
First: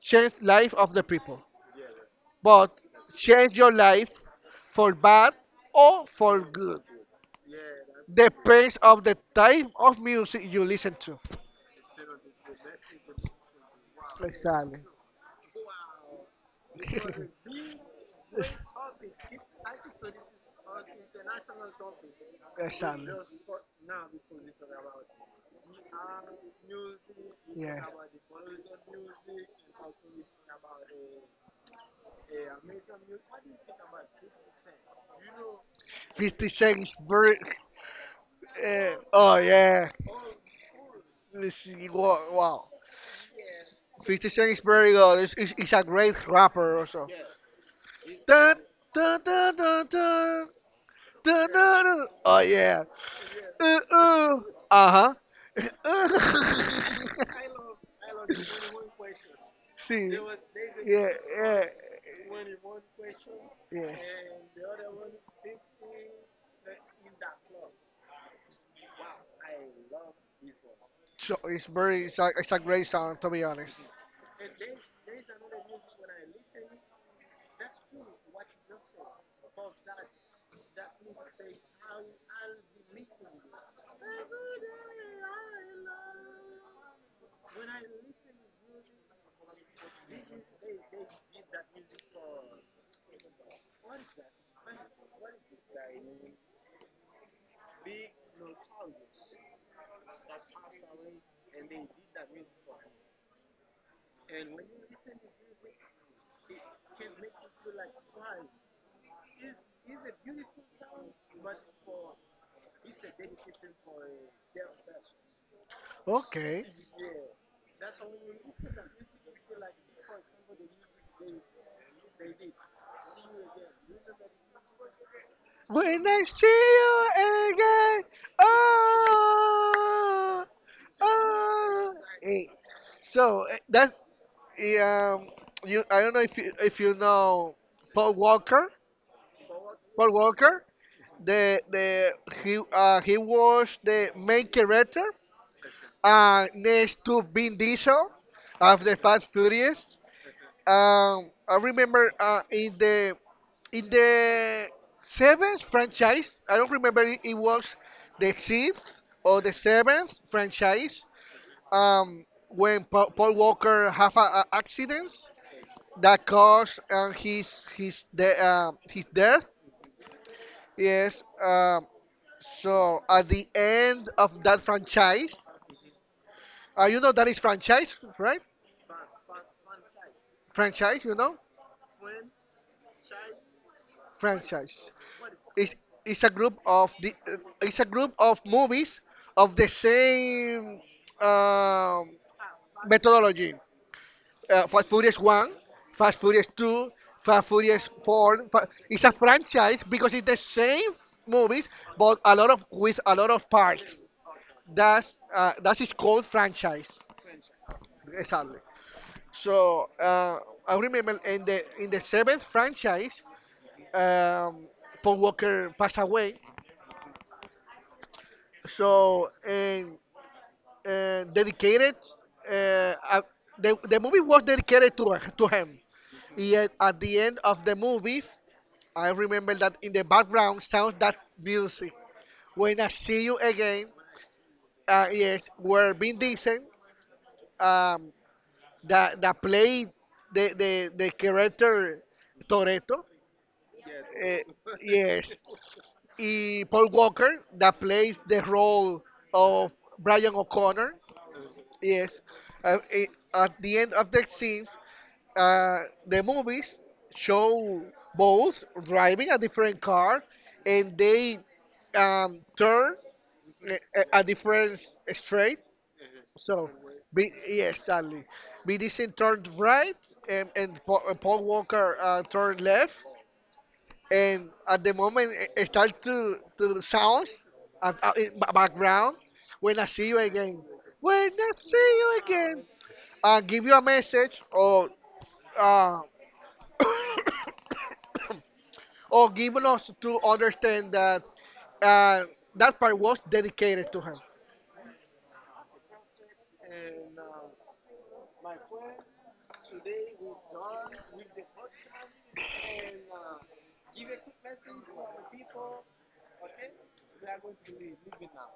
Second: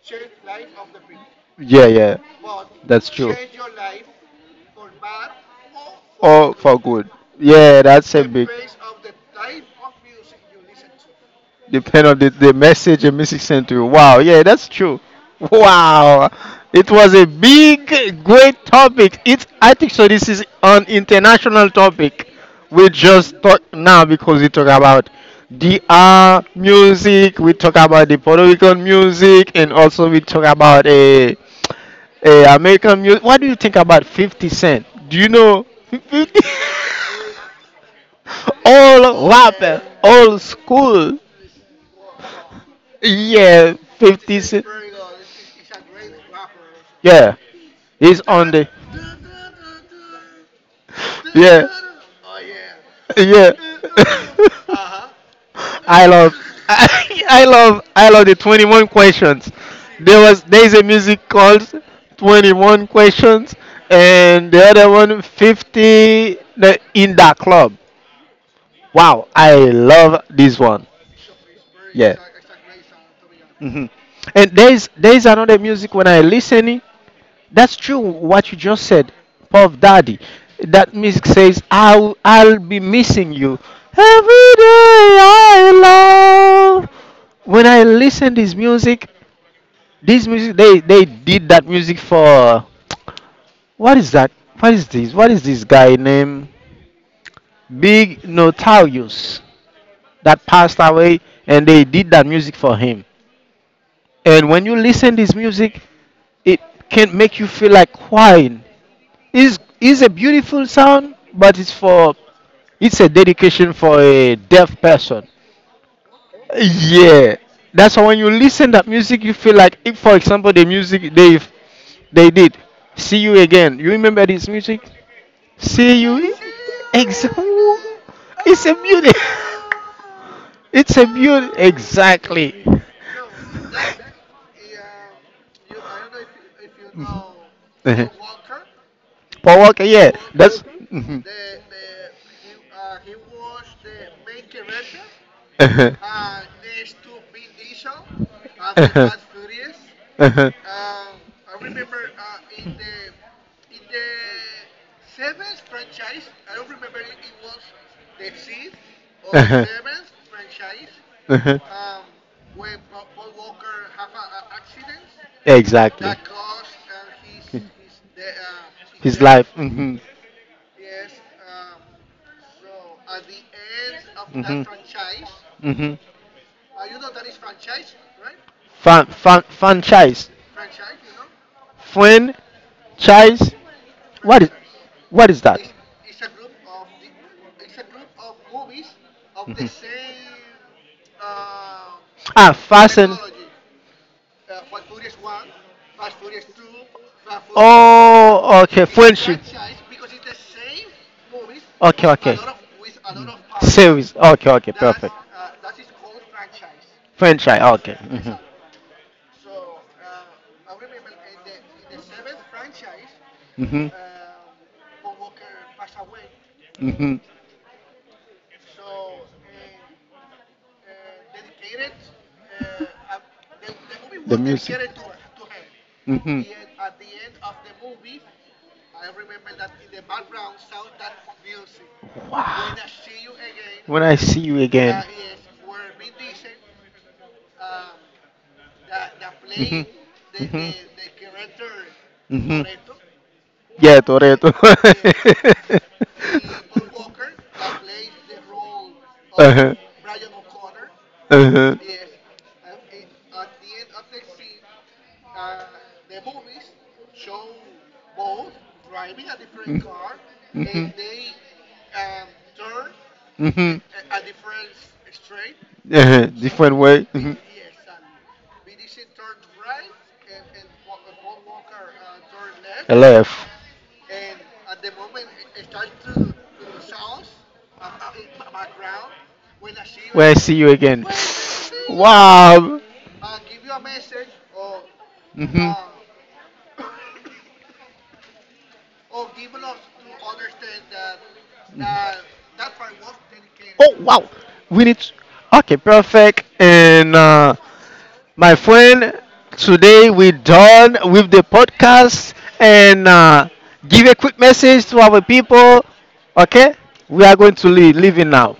B: change life of the people,
A: Yeah, yeah.
B: but
A: That's true.
B: change your life for bad or for
A: Or for
B: good.
A: good. Yeah, that's a big.
B: Depends of the type of music you listen to.
A: Depend on the message and music sent to you. Wow, yeah, that's
B: Exactly.
A: true. Wow. It was a big, great topic. It's I think so this is an
B: *laughs*
A: international topic. We
B: Exactly.
A: just talk now because we talk about DR music, we talk
B: Yeah.
A: about the Puerto Rican music, and also we talk about a American music. What do you think about 50 Cent? Do you know *laughs* 50?
B: 50 Cent is very.
A: *laughs* All
B: Oh
A: rapper,
B: yeah,
A: all school.
B: let's see. Wow, wow.
A: Yeah,
B: Fifty
A: 50
B: Cent is
A: Cent.
B: very good. It's he's a great rapper also.
A: Yeah, he's on
B: Dun,
A: the.
B: dun, dun, dun, dun, dun,
A: Yeah,
B: dun, dun. Oh yeah. Uh,
A: *laughs*
B: uh.
A: I love,
B: Uh-huh.
A: *laughs*
B: *laughs*
A: I love the 21 questions.
B: See.
A: There is a
B: Yeah,
A: music
B: yeah,
A: called 21 questions,
B: yes.
A: and the other one 50 the, in that club. Wow, I love this one.
B: So,
A: Yeah.
B: it's a great song, to be honest.
A: Hmm. And there is another music when I listen. That's true. What you just said, Puff Daddy. That music says, I'll be missing you every day." I love. When I listen this music they did that music for what is that? What is this? What is this guy named Big Notorious that passed away, and they did that music for him. And when you listen this music, it can make you feel like crying. Is a beautiful sound, but it's for it's a dedication for a deaf person.
B: Okay.
A: Yeah, that's why when you listen that music, you feel like if, for example, the music they did "See You Again." You remember this music? See
B: When I
A: you,
B: see you
A: exactly.
B: again,
A: It's a beauty. *laughs*
B: oh,
A: It's a beauty.
B: oh. Hey,
A: Exactly. *laughs*
B: so, eh, um, you I don't know if you know
A: Mhm.
B: Paul Walker.
A: Power? Walker, yeah.
B: Paul
A: That's.
B: Walker,
A: Mhm. *laughs*
B: the he was the main character,
A: Uh-huh. *laughs*
B: next to Vin Diesel of the
A: Huh. *laughs*
B: Fast Furious.
A: Uh-huh.
B: I remember, in the seventh franchise. I don't remember, it was the sixth or the
A: Huh.
B: seventh franchise.
A: Uh-huh.
B: When Paul Walker have a accident
A: Exactly.
B: that caused his
A: His
B: death.
A: life. Hmm.
B: Yes. So at the end of that franchise,
A: Mm-hmm.
B: you know that is franchise, right?
A: Fan, fan, franchise.
B: Franchise,
A: Friend, chise.
B: franchise.
A: What is that?
B: It's, it's a group of movies of the same, um
A: Ah.
B: methodology. Fast Furious One, Fast Furious Two, Fast Furious Four.
A: Oh, okay,
B: It's a
A: friendship.
B: franchise because it's the same movies,
A: Okay,
B: but a
A: okay.
B: lot of with a lot of parts.
A: Series. Okay, okay, perfect.
B: That is called franchise.
A: Franchise. Okay. Mhm.
B: Exactly. So, I remember in the seventh franchise,
A: Mhm.
B: um, Paul Walker passed away.
A: Mhm.
B: So and dedicated. Uh, uh, the movie was dedicated to him.
A: Mhm.
B: Yet at the end of the movie, I remember that in the background sounds that music. When I see you again,
A: When I see you
B: yes, where Vin Diesel, um, that played the character Toretto,
A: Toretto, yeah,
B: uh, yes,
A: Toretto.
B: y Paul
A: Yes, *laughs*
B: Walker, that plays the role of Brian O'Connor.
A: uh-huh.
B: Yes. At the end of the scene, the movies show both driving a different car, and they, turn
A: Mm-hmm.
B: a different straight.
A: Yeah,
B: So,
A: different way. Vin Mm-hmm.
B: yes, sadly, Vin Diesel turned right, and Paul Walker turned left,
A: Left.
B: and at the moment it start to sounds, in background, when I see you
A: Where I again. See
B: again.
A: you again.
B: When I see
A: When
B: you again,
A: Wow.
B: give you a message,
A: Hmm.
B: uh, or give us to understand that uh, that part was dedicated
A: Oh
B: to him.
A: wow, we need. Okay, perfect. And my friend, today we done with the podcast and give a quick message to our people. Okay, we are going to leave leaving now.